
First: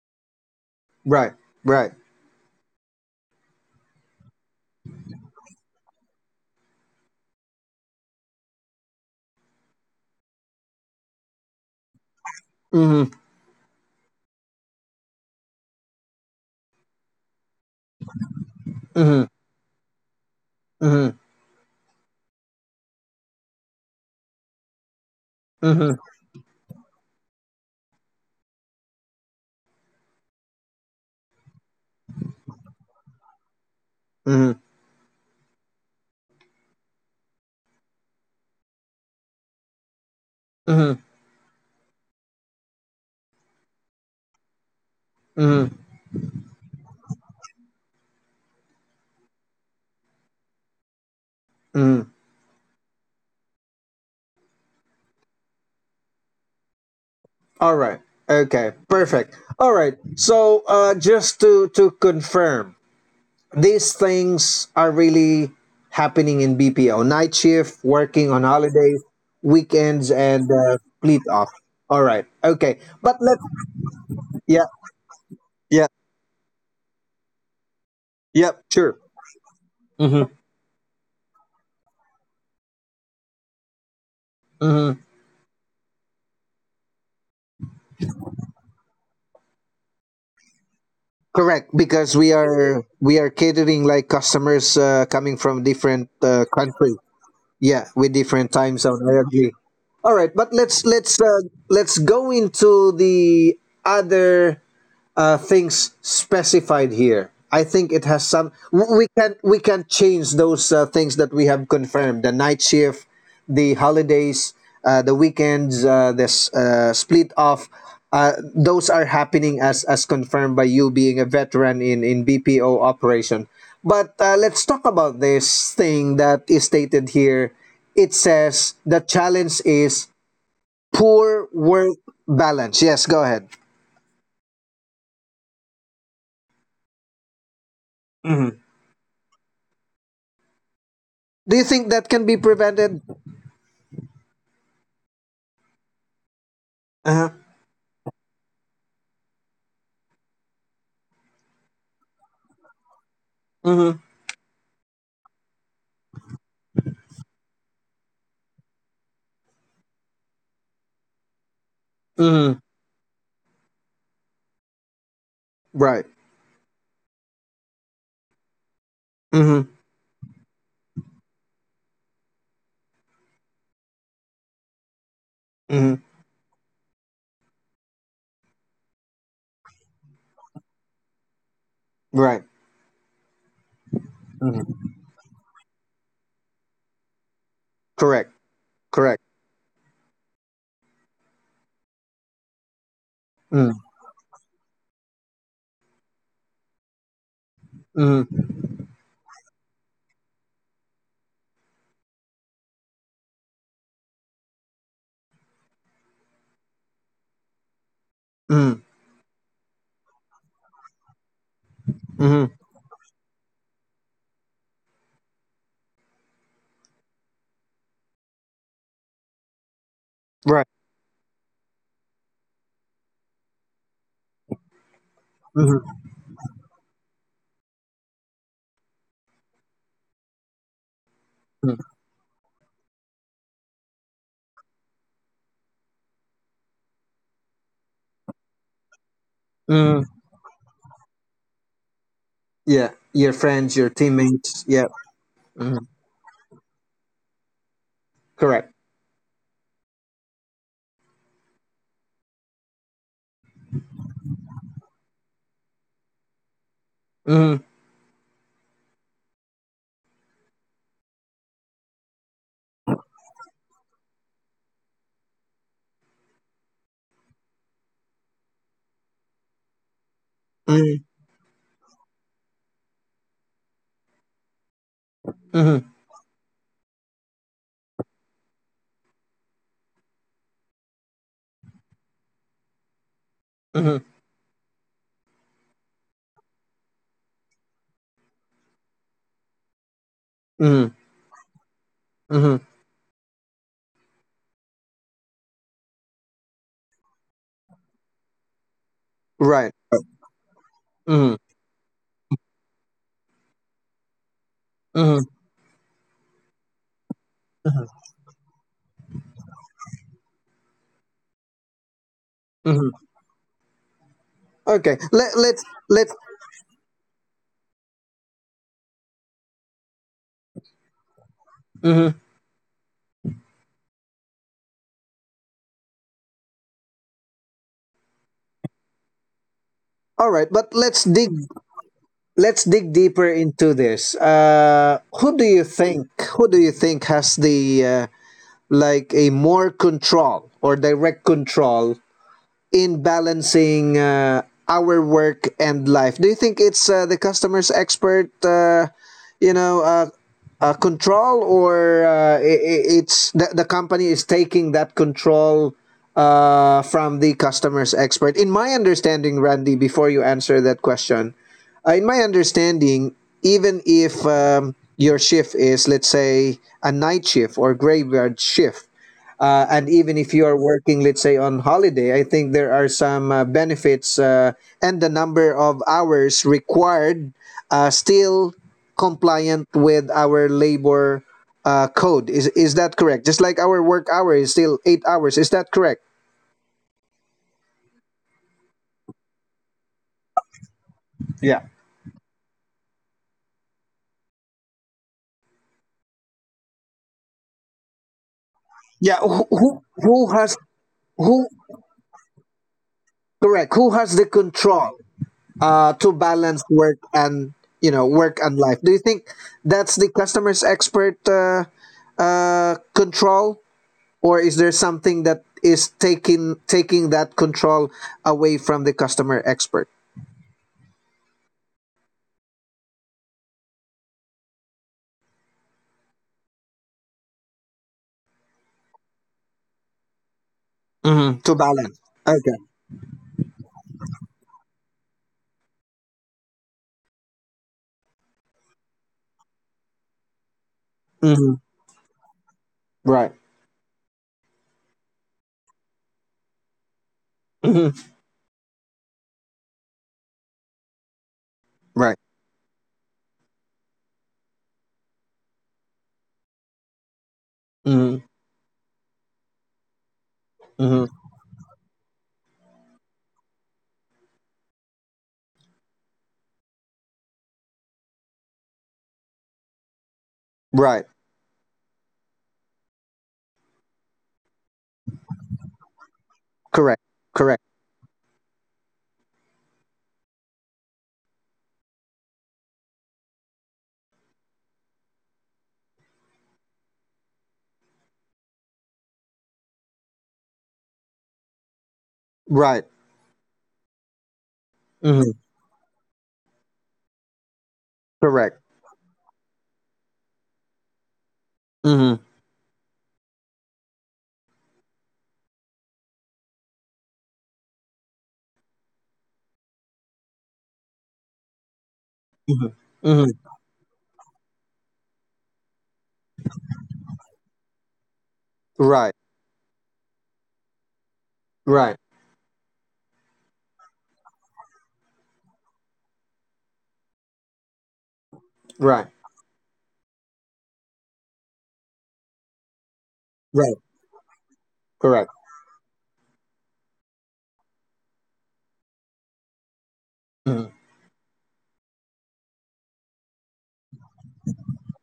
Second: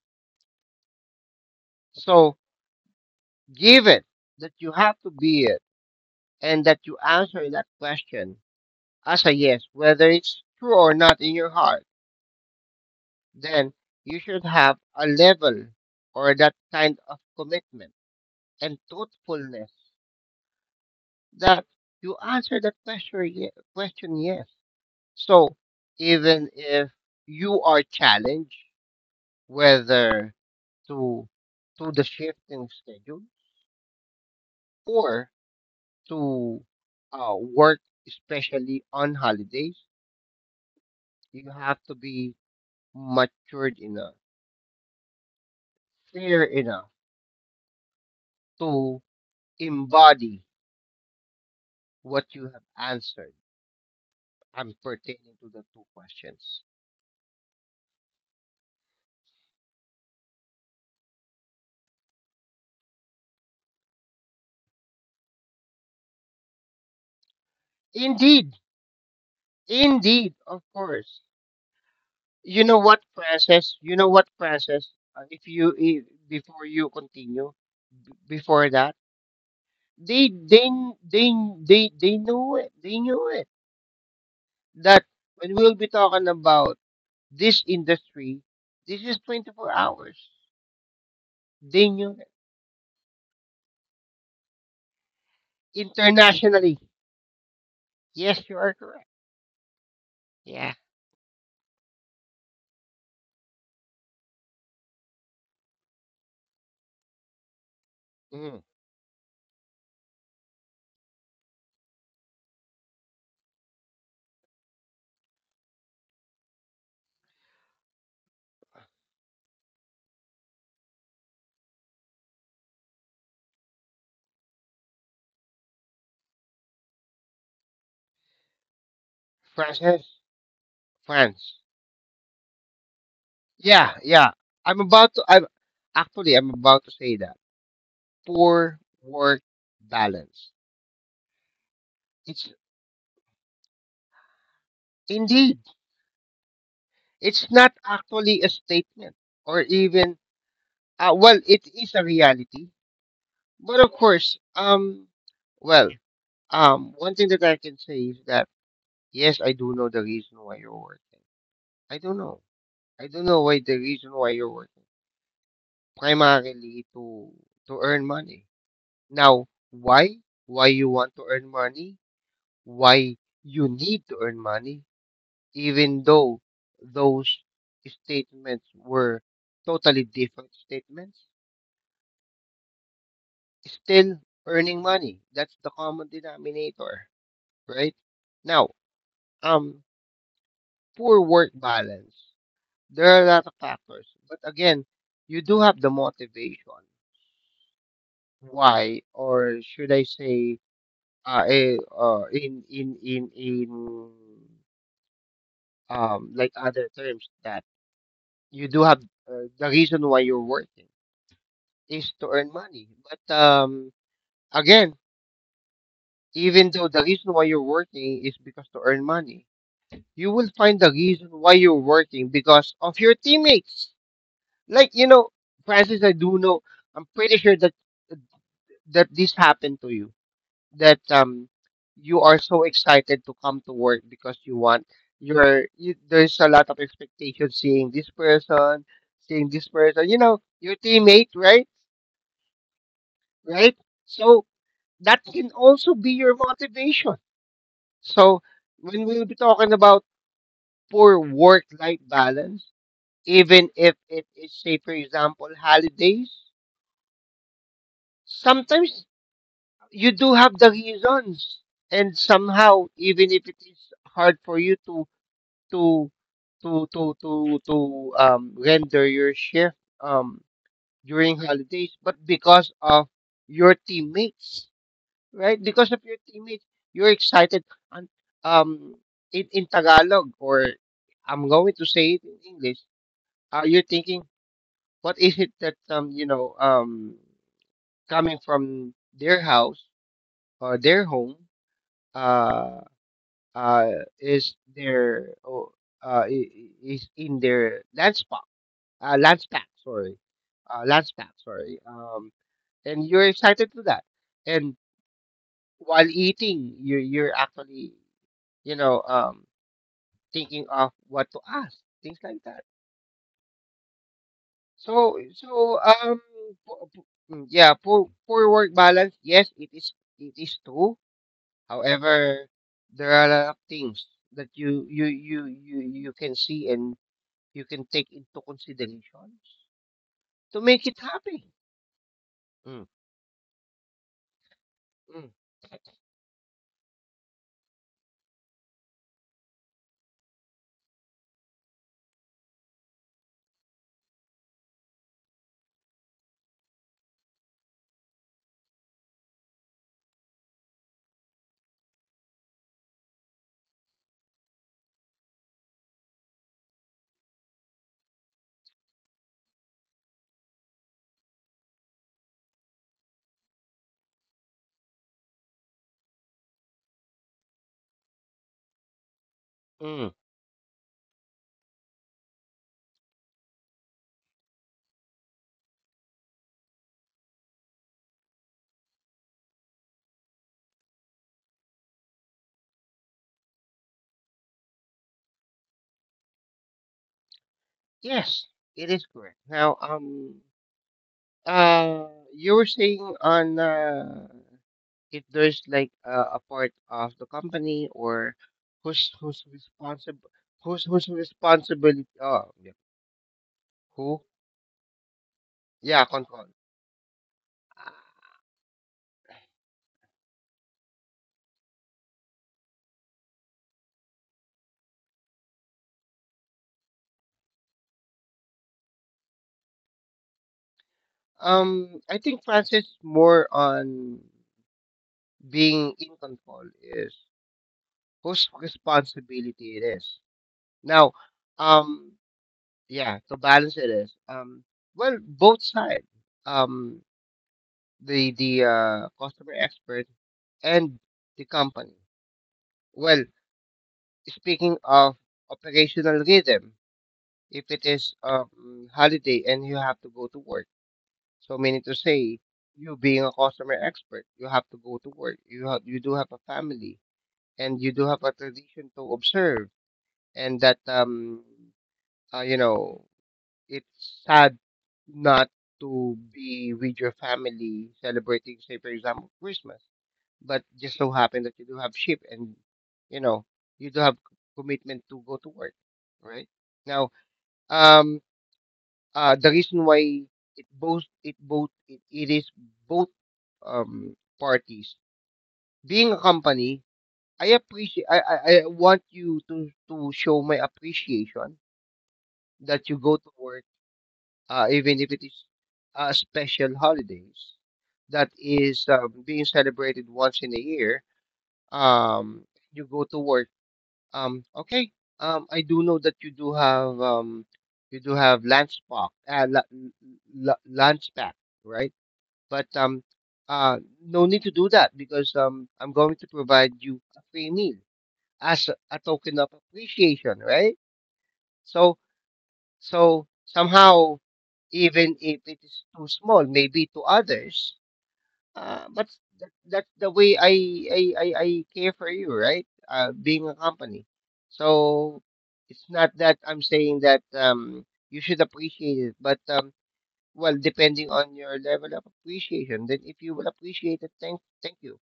[SPEAKER 1] Right. Right.
[SPEAKER 2] So given that you have to be it, and that you answer that question as a yes, whether it's true or not in your heart,
[SPEAKER 1] Mm-hmm.
[SPEAKER 2] then you should have a level or that kind of commitment and
[SPEAKER 1] Mm-hmm.
[SPEAKER 2] truthfulness
[SPEAKER 1] Mm-hmm.
[SPEAKER 2] that you answer that question yes. So
[SPEAKER 1] Mm-hmm. Mm-hmm.
[SPEAKER 2] even if you are challenged, whether to to the shifting schedule
[SPEAKER 1] Mm-hmm.
[SPEAKER 2] or to work, especially on holidays, you have to be matured enough,
[SPEAKER 1] Mm-hmm.
[SPEAKER 2] fair enough to embody
[SPEAKER 1] Mm-hmm.
[SPEAKER 2] what you have answered. I'm pertaining to the two questions.
[SPEAKER 1] All right. Okay. Perfect. All right. So just to confirm, these things are really happening in BPO. Night shift, working on
[SPEAKER 2] Indeed,
[SPEAKER 1] holidays, weekends,
[SPEAKER 2] indeed,
[SPEAKER 1] and
[SPEAKER 2] of
[SPEAKER 1] fleet
[SPEAKER 2] course.
[SPEAKER 1] off. All right.
[SPEAKER 2] You
[SPEAKER 1] Okay.
[SPEAKER 2] know what,
[SPEAKER 1] But let's.
[SPEAKER 2] Francis? You know what,
[SPEAKER 1] Yeah.
[SPEAKER 2] Francis? If you
[SPEAKER 1] Yeah.
[SPEAKER 2] if, before you continue,
[SPEAKER 1] Yeah.
[SPEAKER 2] before that,
[SPEAKER 1] Sure.
[SPEAKER 2] they
[SPEAKER 1] Hmm.
[SPEAKER 2] they they they they knew it. They knew it
[SPEAKER 1] Hmm.
[SPEAKER 2] that when we'll be talking about this industry, this is 24 hours.
[SPEAKER 1] Correct.
[SPEAKER 2] They
[SPEAKER 1] Because
[SPEAKER 2] knew it
[SPEAKER 1] we are catering like customers coming from different
[SPEAKER 2] internationally.
[SPEAKER 1] country. Yeah, with
[SPEAKER 2] Yes,
[SPEAKER 1] different
[SPEAKER 2] you are
[SPEAKER 1] time zone.
[SPEAKER 2] correct.
[SPEAKER 1] I agree. All right, but
[SPEAKER 2] Yeah.
[SPEAKER 1] let's go into the other things specified here. I think it has some.
[SPEAKER 2] Mm.
[SPEAKER 1] We can change those things that we have confirmed: the night shift, the holidays, the weekends, this split off. Those are happening as confirmed by you being a veteran in BPO operation. But let's talk about this thing that is stated here. It says the challenge is
[SPEAKER 2] Francis?
[SPEAKER 1] poor
[SPEAKER 2] France.
[SPEAKER 1] work balance. Yes, go ahead.
[SPEAKER 2] Yeah, yeah. I'm about to. I'm actually. I'm about to say that poor work balance.
[SPEAKER 1] Do you think that can be
[SPEAKER 2] It's
[SPEAKER 1] prevented?
[SPEAKER 2] indeed.
[SPEAKER 1] Uh huh.
[SPEAKER 2] It's not actually a statement, or even. Well, it is a reality.
[SPEAKER 1] Mm
[SPEAKER 2] But
[SPEAKER 1] hmm.
[SPEAKER 2] of course, well, one thing that I can say is that yes, I do know the reason why you're working. I don't
[SPEAKER 1] Mm
[SPEAKER 2] know.
[SPEAKER 1] hmm.
[SPEAKER 2] I don't know why the reason why you're working.
[SPEAKER 1] Right.
[SPEAKER 2] Primarily to earn money.
[SPEAKER 1] Mm
[SPEAKER 2] Now,
[SPEAKER 1] hmm.
[SPEAKER 2] why? Why you want to earn money? Why you need to earn money?
[SPEAKER 1] Mm
[SPEAKER 2] Even
[SPEAKER 1] hmm.
[SPEAKER 2] though those statements were totally different statements,
[SPEAKER 1] Right.
[SPEAKER 2] still
[SPEAKER 1] Mm
[SPEAKER 2] earning
[SPEAKER 1] hmm.
[SPEAKER 2] money. That's the common denominator, right?
[SPEAKER 1] Correct.
[SPEAKER 2] Now,
[SPEAKER 1] Correct.
[SPEAKER 2] um, poor work balance. There are a lot of
[SPEAKER 1] Mm
[SPEAKER 2] factors, but again, you do have the motivation.
[SPEAKER 1] hmm. Mm hmm.
[SPEAKER 2] Why, or should I say, in in like other terms, that you
[SPEAKER 1] Mm
[SPEAKER 2] do have the reason why you're working is to
[SPEAKER 1] hmm.
[SPEAKER 2] earn money. But again, even though the reason why you're working is because to earn money, you will
[SPEAKER 1] Right.
[SPEAKER 2] find the reason why you're working because of your teammates. Like, you know,
[SPEAKER 1] Mm
[SPEAKER 2] Francis,
[SPEAKER 1] hmm.
[SPEAKER 2] I do know. I'm pretty sure that this happened to you, that
[SPEAKER 1] Mm
[SPEAKER 2] you are so excited to come to work because you want your you, there's a lot of expectation seeing this
[SPEAKER 1] hmm.
[SPEAKER 2] person, you know, your teammate, right?
[SPEAKER 1] Yeah. Your friends,
[SPEAKER 2] Right?
[SPEAKER 1] your
[SPEAKER 2] So
[SPEAKER 1] teammates. Yeah.
[SPEAKER 2] that can
[SPEAKER 1] Mm hmm.
[SPEAKER 2] also be your motivation. So
[SPEAKER 1] Correct.
[SPEAKER 2] when we'll be talking about poor work-life balance, even if it is, say, for example, holidays,
[SPEAKER 1] Mm
[SPEAKER 2] sometimes you do have the reasons, and somehow, even if it is hard for you to to to to to to render your shift um
[SPEAKER 1] hmm. Mm
[SPEAKER 2] during holidays, but because of your teammates,
[SPEAKER 1] hmm.
[SPEAKER 2] right, because
[SPEAKER 1] Mm
[SPEAKER 2] of your teammates, you're excited, and um in Tagalog, or I'm going to say it in English,
[SPEAKER 1] hmm.
[SPEAKER 2] you're
[SPEAKER 1] Mm
[SPEAKER 2] thinking what is it that coming from their house or their home
[SPEAKER 1] hmm. Mm hmm.
[SPEAKER 2] uh uh is their or is in their land, Lance Pack,
[SPEAKER 1] Right.
[SPEAKER 2] sorry, Lance Pack,
[SPEAKER 1] Mm
[SPEAKER 2] sorry. And you're excited for that. And
[SPEAKER 1] hmm. Mm
[SPEAKER 2] while eating, you're actually, you know, thinking of what to ask, things like that.
[SPEAKER 1] hmm. Mm hmm. Okay.
[SPEAKER 2] So
[SPEAKER 1] Let Let's
[SPEAKER 2] so,
[SPEAKER 1] Let's.
[SPEAKER 2] po- po- yeah, poor work balance. Yes, it is true.
[SPEAKER 1] Mm hmm.
[SPEAKER 2] However, there are a lot of things that you you can see and you can take into considerations
[SPEAKER 1] All right,
[SPEAKER 2] to
[SPEAKER 1] but
[SPEAKER 2] make it
[SPEAKER 1] let's dig
[SPEAKER 2] happy.
[SPEAKER 1] let's
[SPEAKER 2] Mm,
[SPEAKER 1] dig deeper into this.
[SPEAKER 2] mm,
[SPEAKER 1] Who do you think? Who do you think has the like a more control or direct control in balancing our work and life? Do you think it's the customer's expert, you know, uh, control, or it's the company is taking that control from the customer's expert? In my understanding, Randy, before you answer that question, in my understanding, even if your shift is, let's say, a night shift or graveyard shift, and
[SPEAKER 2] mm.
[SPEAKER 1] even if you are working, let's say, on holiday, I think there are some benefits, and the number of hours required still compliant with our labor code. Is that correct? Just like our work hour is still 8 hours. Is that correct?
[SPEAKER 2] Yes, it is correct. Now,
[SPEAKER 1] Yeah.
[SPEAKER 2] uh, you were saying on, if there's like a part of the company or
[SPEAKER 1] Yeah.
[SPEAKER 2] who's
[SPEAKER 1] Who
[SPEAKER 2] responsible,
[SPEAKER 1] has
[SPEAKER 2] who's
[SPEAKER 1] who
[SPEAKER 2] responsibility. Oh, yeah.
[SPEAKER 1] correct? Who has
[SPEAKER 2] Who?
[SPEAKER 1] the control
[SPEAKER 2] Yeah,
[SPEAKER 1] to
[SPEAKER 2] control.
[SPEAKER 1] balance work and you know work and life? Do you think that's the customer's expert control or is there something that is taking that control away from the customer expert?
[SPEAKER 2] I think Francis more on being in control is whose responsibility it is. Now,
[SPEAKER 1] Mhm, to balance.
[SPEAKER 2] um,
[SPEAKER 1] Okay.
[SPEAKER 2] yeah, to balance it is, well, both sides. Um, the customer expert and the
[SPEAKER 1] Hmm.
[SPEAKER 2] company. Well,
[SPEAKER 1] Right.
[SPEAKER 2] speaking of operational rhythm, if it
[SPEAKER 1] Hmm.
[SPEAKER 2] is holiday and you have to go to work, so meaning to
[SPEAKER 1] Right.
[SPEAKER 2] say, you being a customer expert, you have to go to work. You do have a family and you do
[SPEAKER 1] Hmm.
[SPEAKER 2] have a tradition to observe, and that
[SPEAKER 1] Hmm.
[SPEAKER 2] um uh, you know it's sad not to be with your family celebrating, say for example, Christmas, but just
[SPEAKER 1] Right.
[SPEAKER 2] so happen that you do have sheep and, you know, you do have commitment to go to work, right?
[SPEAKER 1] Correct.
[SPEAKER 2] Now,
[SPEAKER 1] Correct.
[SPEAKER 2] um the reason why it is both parties, being a company, I appreciate I want you to show my appreciation
[SPEAKER 1] Right.
[SPEAKER 2] that you go to work, even if it
[SPEAKER 1] Hmm.
[SPEAKER 2] is special holidays that
[SPEAKER 1] Correct.
[SPEAKER 2] is being celebrated once in a year,
[SPEAKER 1] Hmm.
[SPEAKER 2] um you go to work. Okay. I do know that you do have lunch pack, lunch pack, right?
[SPEAKER 1] Hmm.
[SPEAKER 2] But
[SPEAKER 1] Hmm.
[SPEAKER 2] uh, no need to do that because I'm going to provide you a free meal as a
[SPEAKER 1] Right.
[SPEAKER 2] token of appreciation, right?
[SPEAKER 1] Right.
[SPEAKER 2] So, so somehow, even if it is too small, maybe to others,
[SPEAKER 1] Right.
[SPEAKER 2] but that's the way I care for you, right? Being a
[SPEAKER 1] Right.
[SPEAKER 2] company. So
[SPEAKER 1] Correct.
[SPEAKER 2] it's not that I'm saying that you should appreciate it, but well,
[SPEAKER 1] Hmm.
[SPEAKER 2] depending on your level of appreciation, then if you will appreciate it, thank you.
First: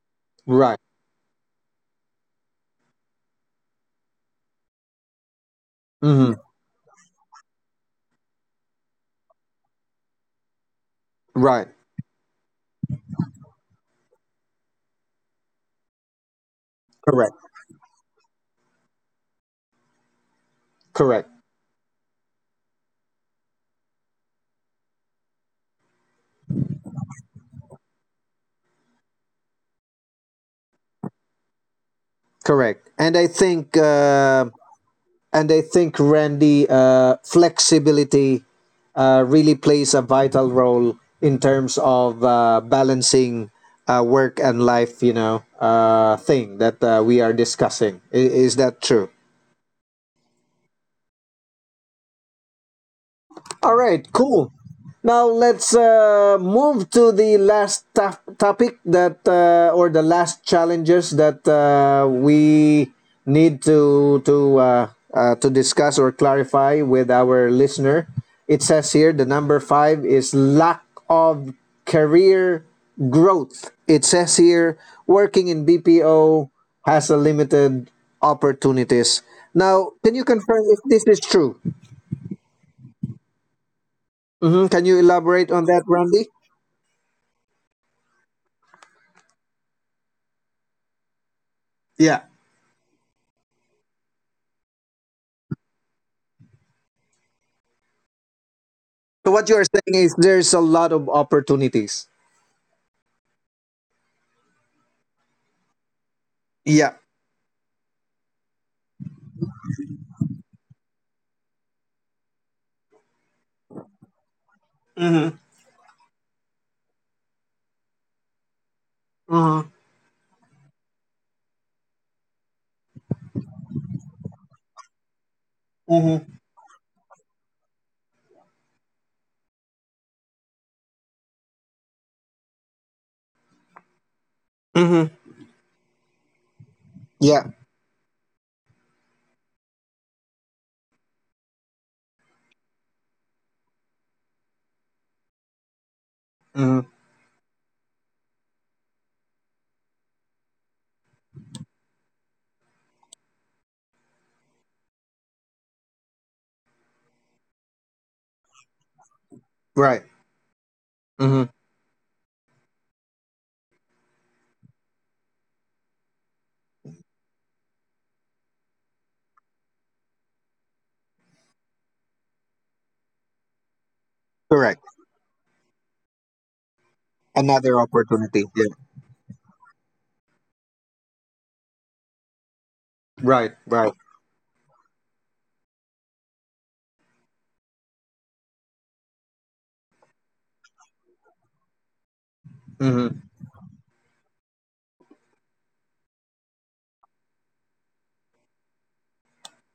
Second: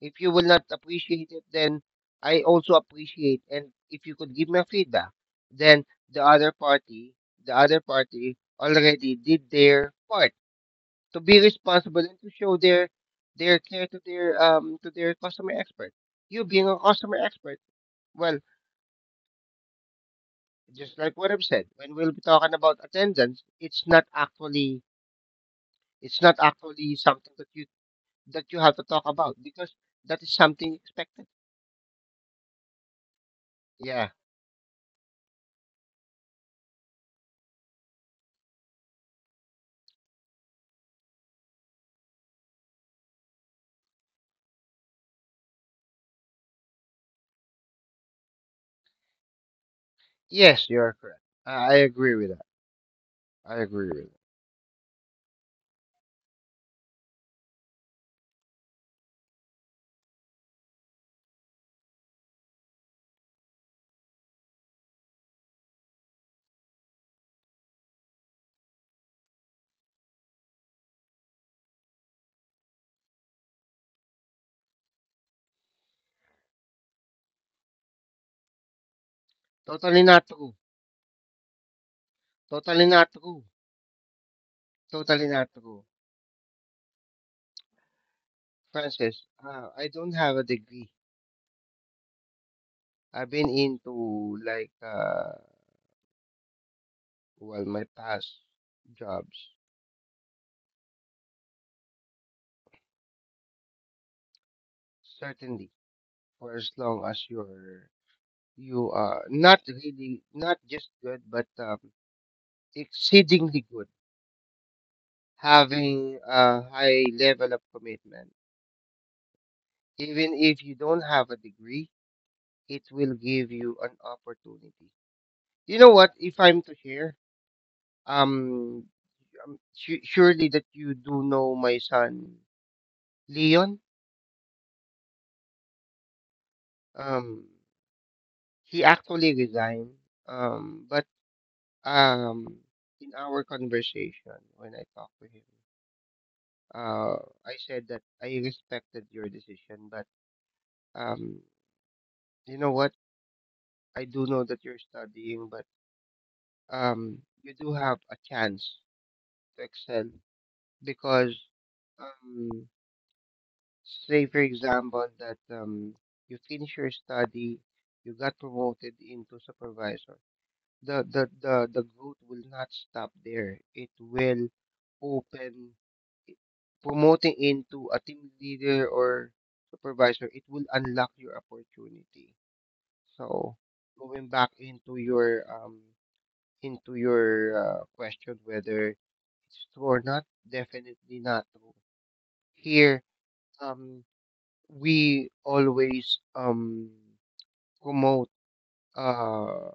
[SPEAKER 2] If you will not
[SPEAKER 1] Right.
[SPEAKER 2] appreciate it, then I also appreciate. And if you could give me a feedback, then the
[SPEAKER 1] Hmm.
[SPEAKER 2] other party, the other party already did their part to be
[SPEAKER 1] Right.
[SPEAKER 2] responsible and to show their care to their customer expert. You being a customer
[SPEAKER 1] Correct.
[SPEAKER 2] expert, well, just like
[SPEAKER 1] Correct.
[SPEAKER 2] what I've
[SPEAKER 1] Correct.
[SPEAKER 2] said, when we'll be talking about attendance, it's not actually something that you have to talk about because that is something expected.
[SPEAKER 1] and i think
[SPEAKER 2] Yeah.
[SPEAKER 1] um And I think, Randy, flexibility really plays a vital role in terms of balancing work and life, you know, thing that we are discussing. Is that true?
[SPEAKER 2] Yes, you're correct. I agree with that. I
[SPEAKER 1] All
[SPEAKER 2] agree
[SPEAKER 1] right,
[SPEAKER 2] with that.
[SPEAKER 1] cool. Now let's move to the last topic that or the last challenges that we need to discuss or clarify with our listener. It says here the number five is lack of career growth. It says here working in BPO has a limited opportunities. Now,
[SPEAKER 2] Totally
[SPEAKER 1] can you
[SPEAKER 2] not true.
[SPEAKER 1] confirm if this is true?
[SPEAKER 2] Totally not true.
[SPEAKER 1] Hmm. Can you
[SPEAKER 2] Totally not
[SPEAKER 1] elaborate on
[SPEAKER 2] true.
[SPEAKER 1] that, Randy?
[SPEAKER 2] Francis, I don't have a degree.
[SPEAKER 1] Yeah.
[SPEAKER 2] I've been into well, my past
[SPEAKER 1] So
[SPEAKER 2] jobs
[SPEAKER 1] what you are saying is there's a lot of opportunities.
[SPEAKER 2] certainly, for as
[SPEAKER 1] Yeah.
[SPEAKER 2] long as you are not really not just good but exceedingly good,
[SPEAKER 1] Mm-hmm.
[SPEAKER 2] having a high level of commitment.
[SPEAKER 1] Mm-hmm.
[SPEAKER 2] Even if you don't have a degree, it will give you an opportunity. You know what?
[SPEAKER 1] Mm-hmm.
[SPEAKER 2] If I'm to share, um, surely that you do know my son Leon.
[SPEAKER 1] Mm-hmm. Yeah.
[SPEAKER 2] Um, he actually resigned. But Um, in our conversation when I talked to him,
[SPEAKER 1] Mm-hmm.
[SPEAKER 2] I said that I respected your decision, but um, you know what? I do know that you're studying, but you do have a chance to
[SPEAKER 1] Right.
[SPEAKER 2] excel because
[SPEAKER 1] Mm-hmm.
[SPEAKER 2] um, say for example that you finish your study, you got promoted into supervisor. The growth will not stop there. It will
[SPEAKER 1] Correct.
[SPEAKER 2] open promoting
[SPEAKER 1] Another
[SPEAKER 2] into a team
[SPEAKER 1] opportunity. Yeah.
[SPEAKER 2] leader or supervisor, it will unlock your opportunity.
[SPEAKER 1] Right.
[SPEAKER 2] So
[SPEAKER 1] Right.
[SPEAKER 2] going back into your question whether it's true or not, definitely not true. Here,
[SPEAKER 1] Mm-hmm.
[SPEAKER 2] um, we always promote uh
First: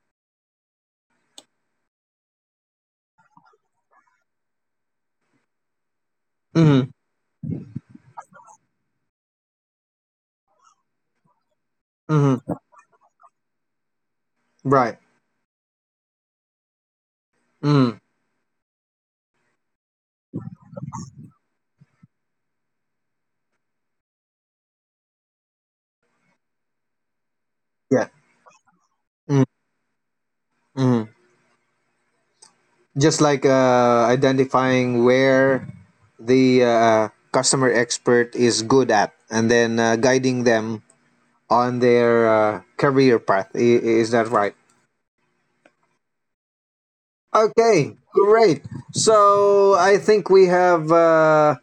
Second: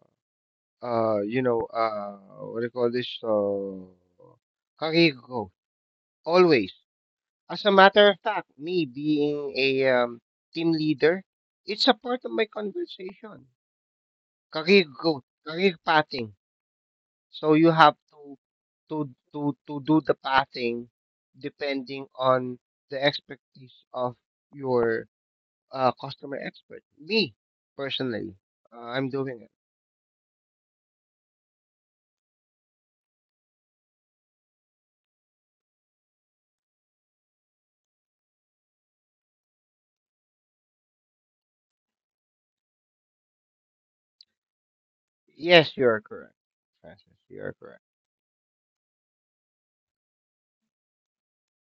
[SPEAKER 2] you know what do you call this, career growth always.
[SPEAKER 1] Mm-hmm.
[SPEAKER 2] As a matter of fact, me being a team leader, it's a part of my
[SPEAKER 1] Mm-hmm.
[SPEAKER 2] conversation. Career
[SPEAKER 1] Right.
[SPEAKER 2] growth, career pathing. So you have
[SPEAKER 1] Mm-hmm.
[SPEAKER 2] to do the pathing depending on the expertise of your customer expert. Me
[SPEAKER 1] Yeah.
[SPEAKER 2] personally, I'm doing
[SPEAKER 1] Mm-hmm.
[SPEAKER 2] it.
[SPEAKER 1] Mm-hmm. Just like identifying where the customer expert is good at, and then guiding them on their career path. Is that right?
[SPEAKER 2] Yes, you are correct, Francis. You are correct.
[SPEAKER 1] Okay, great. So I think we have uh,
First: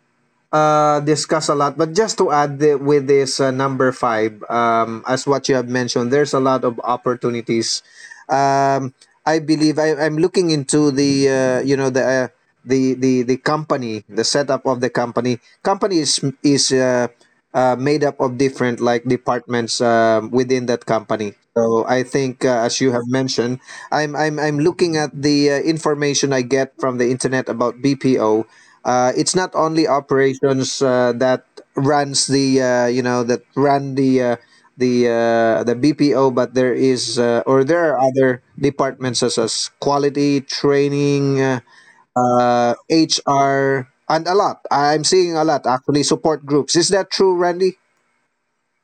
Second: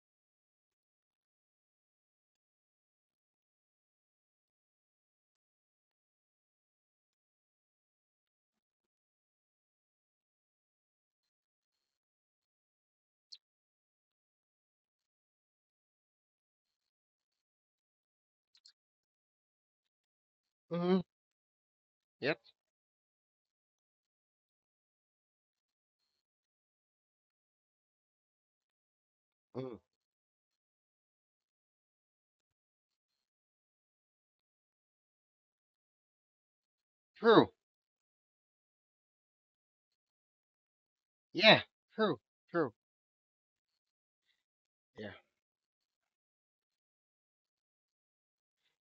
[SPEAKER 1] uh, discussed a lot, but just to add with this number five, as what you have mentioned, there's a lot of opportunities. Um, I believe I'm looking into the company, the setup of the company. Company is is. Made up of different like departments within that
[SPEAKER 2] Mm-hmm.
[SPEAKER 1] company. So I
[SPEAKER 2] Yep.
[SPEAKER 1] think, as you have mentioned, I'm looking at the information I get from the internet about BPO. It's not
[SPEAKER 2] Mm.
[SPEAKER 1] only operations that runs the you know that run the the BPO, but there is
[SPEAKER 2] True.
[SPEAKER 1] or there are other departments such as quality training.
[SPEAKER 2] Yeah. True. True.
[SPEAKER 1] HR, and a lot. I'm
[SPEAKER 2] Yeah.
[SPEAKER 1] seeing a lot actually support groups. Is that true, Randy?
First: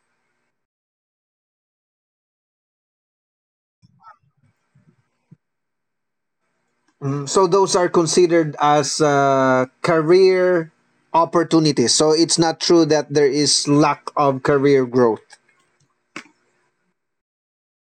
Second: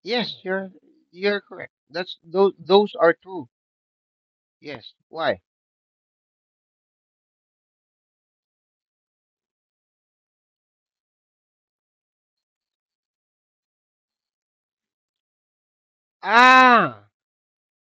[SPEAKER 2] Yes, you're correct. That's Those are true. Yes. Why?
[SPEAKER 1] Mm, so those are considered as career opportunities. So it's not true that there is lack of career growth.
[SPEAKER 2] Ah,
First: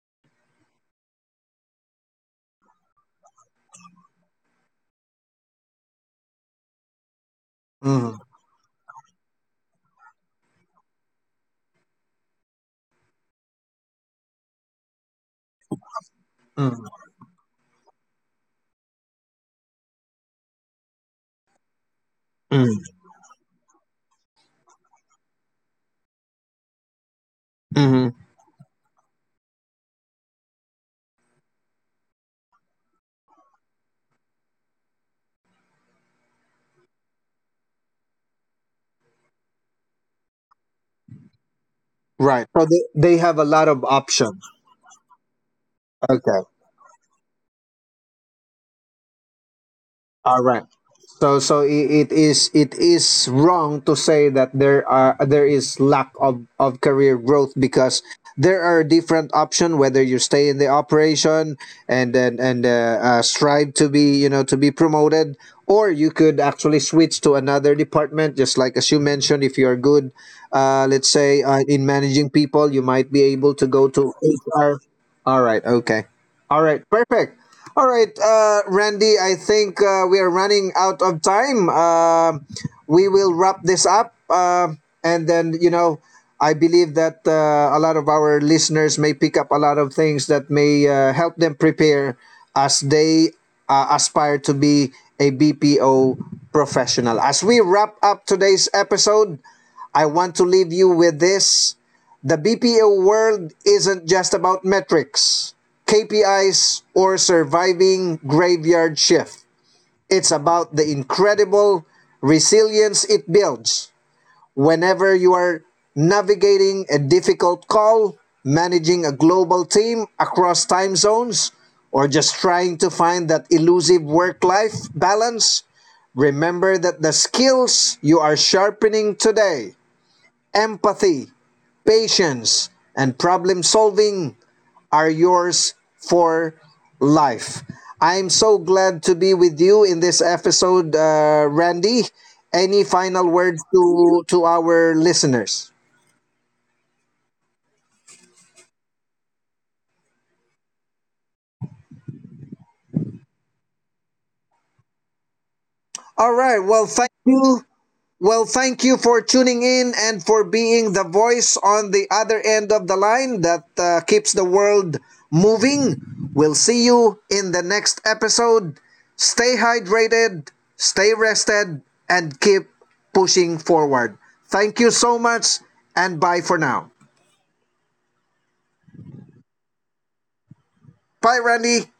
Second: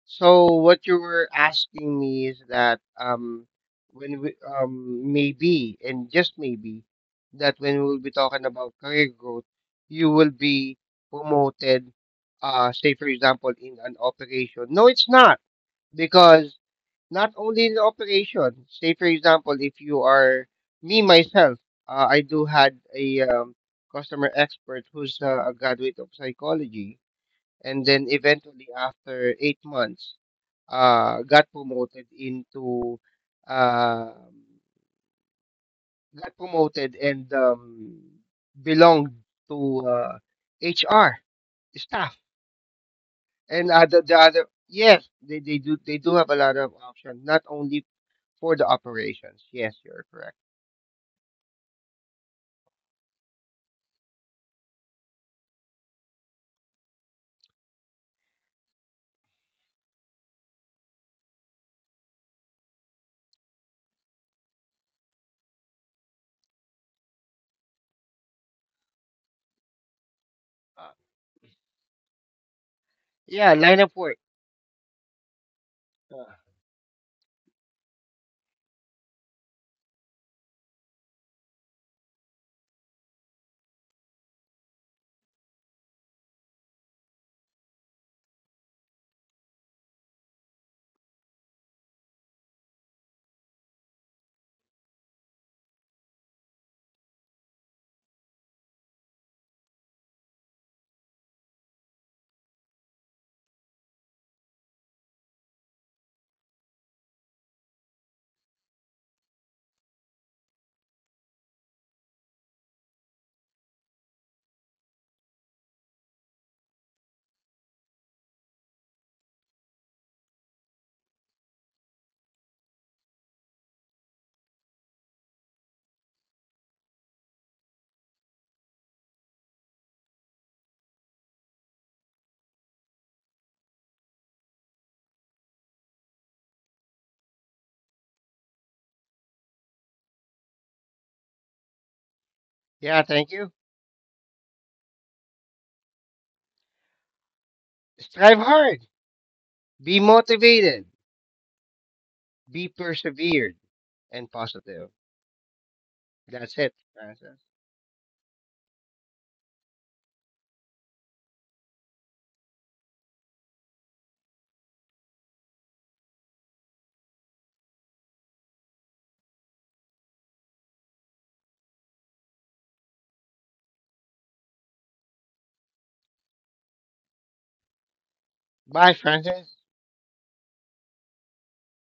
[SPEAKER 2] so what you were asking me is that when we maybe and just maybe that when we'll be
[SPEAKER 1] Mm.
[SPEAKER 2] talking about career growth, you will be promoted. Say for example in an operation. No, it's not because
[SPEAKER 1] Mm.
[SPEAKER 2] not only in the operation. Say, for example, if you are me myself, I do
[SPEAKER 1] Mm.
[SPEAKER 2] had a customer expert who's a graduate of psychology, and then
[SPEAKER 1] Mhm.
[SPEAKER 2] eventually after 8 months, uh, got promoted into uh, got promoted and belonged to HR staff.
[SPEAKER 1] Right. So they have a lot
[SPEAKER 2] And
[SPEAKER 1] of
[SPEAKER 2] the
[SPEAKER 1] options.
[SPEAKER 2] other, yes, they do have a
[SPEAKER 1] Okay.
[SPEAKER 2] lot of options, not only for the operations. Yes, you're correct.
[SPEAKER 1] All right. So so it is wrong to say that there is lack of career growth because there are different options whether you stay in the operation and then and strive to be you know to be promoted or you could actually switch to another department just like as you mentioned if you are good
[SPEAKER 2] Uh,
[SPEAKER 1] let's say in managing people you might be
[SPEAKER 2] yeah,
[SPEAKER 1] able to
[SPEAKER 2] line
[SPEAKER 1] go
[SPEAKER 2] of
[SPEAKER 1] to
[SPEAKER 2] work.
[SPEAKER 1] HR. All right. Okay.
[SPEAKER 2] Uh,
[SPEAKER 1] All right, perfect. All right, Randy, I think we are running out of time. We will wrap this up. And then, you know, I believe that a lot of our listeners may pick up a lot of things that may help them prepare as they aspire to be a BPO professional. As we wrap up today's episode, I want to leave you with this. The BPO world isn't just about metrics, KPIs, or surviving graveyard shift. It's about the incredible resilience it builds whenever you are navigating a difficult call, managing a global team across time zones, or just trying to find that elusive work life balance, remember that the skills you are sharpening today empathy, patience, and problem solving are yours for life. I'm so glad to be with you in this episode, Randy. Any
[SPEAKER 2] yeah,
[SPEAKER 1] final
[SPEAKER 2] thank you.
[SPEAKER 1] words to our listeners?
[SPEAKER 2] Strive hard. Be motivated. Be persevered and positive.
[SPEAKER 1] All
[SPEAKER 2] That's
[SPEAKER 1] right.
[SPEAKER 2] it,
[SPEAKER 1] Well, thank
[SPEAKER 2] Francis.
[SPEAKER 1] you. Well, thank you for tuning in and for being the voice on the other end of the line that keeps the world moving. We'll see you in the next episode. Stay hydrated, stay rested, and keep pushing forward. Thank you so much, and bye for now.
[SPEAKER 2] Bye, Francis.
[SPEAKER 1] Bye, Randy.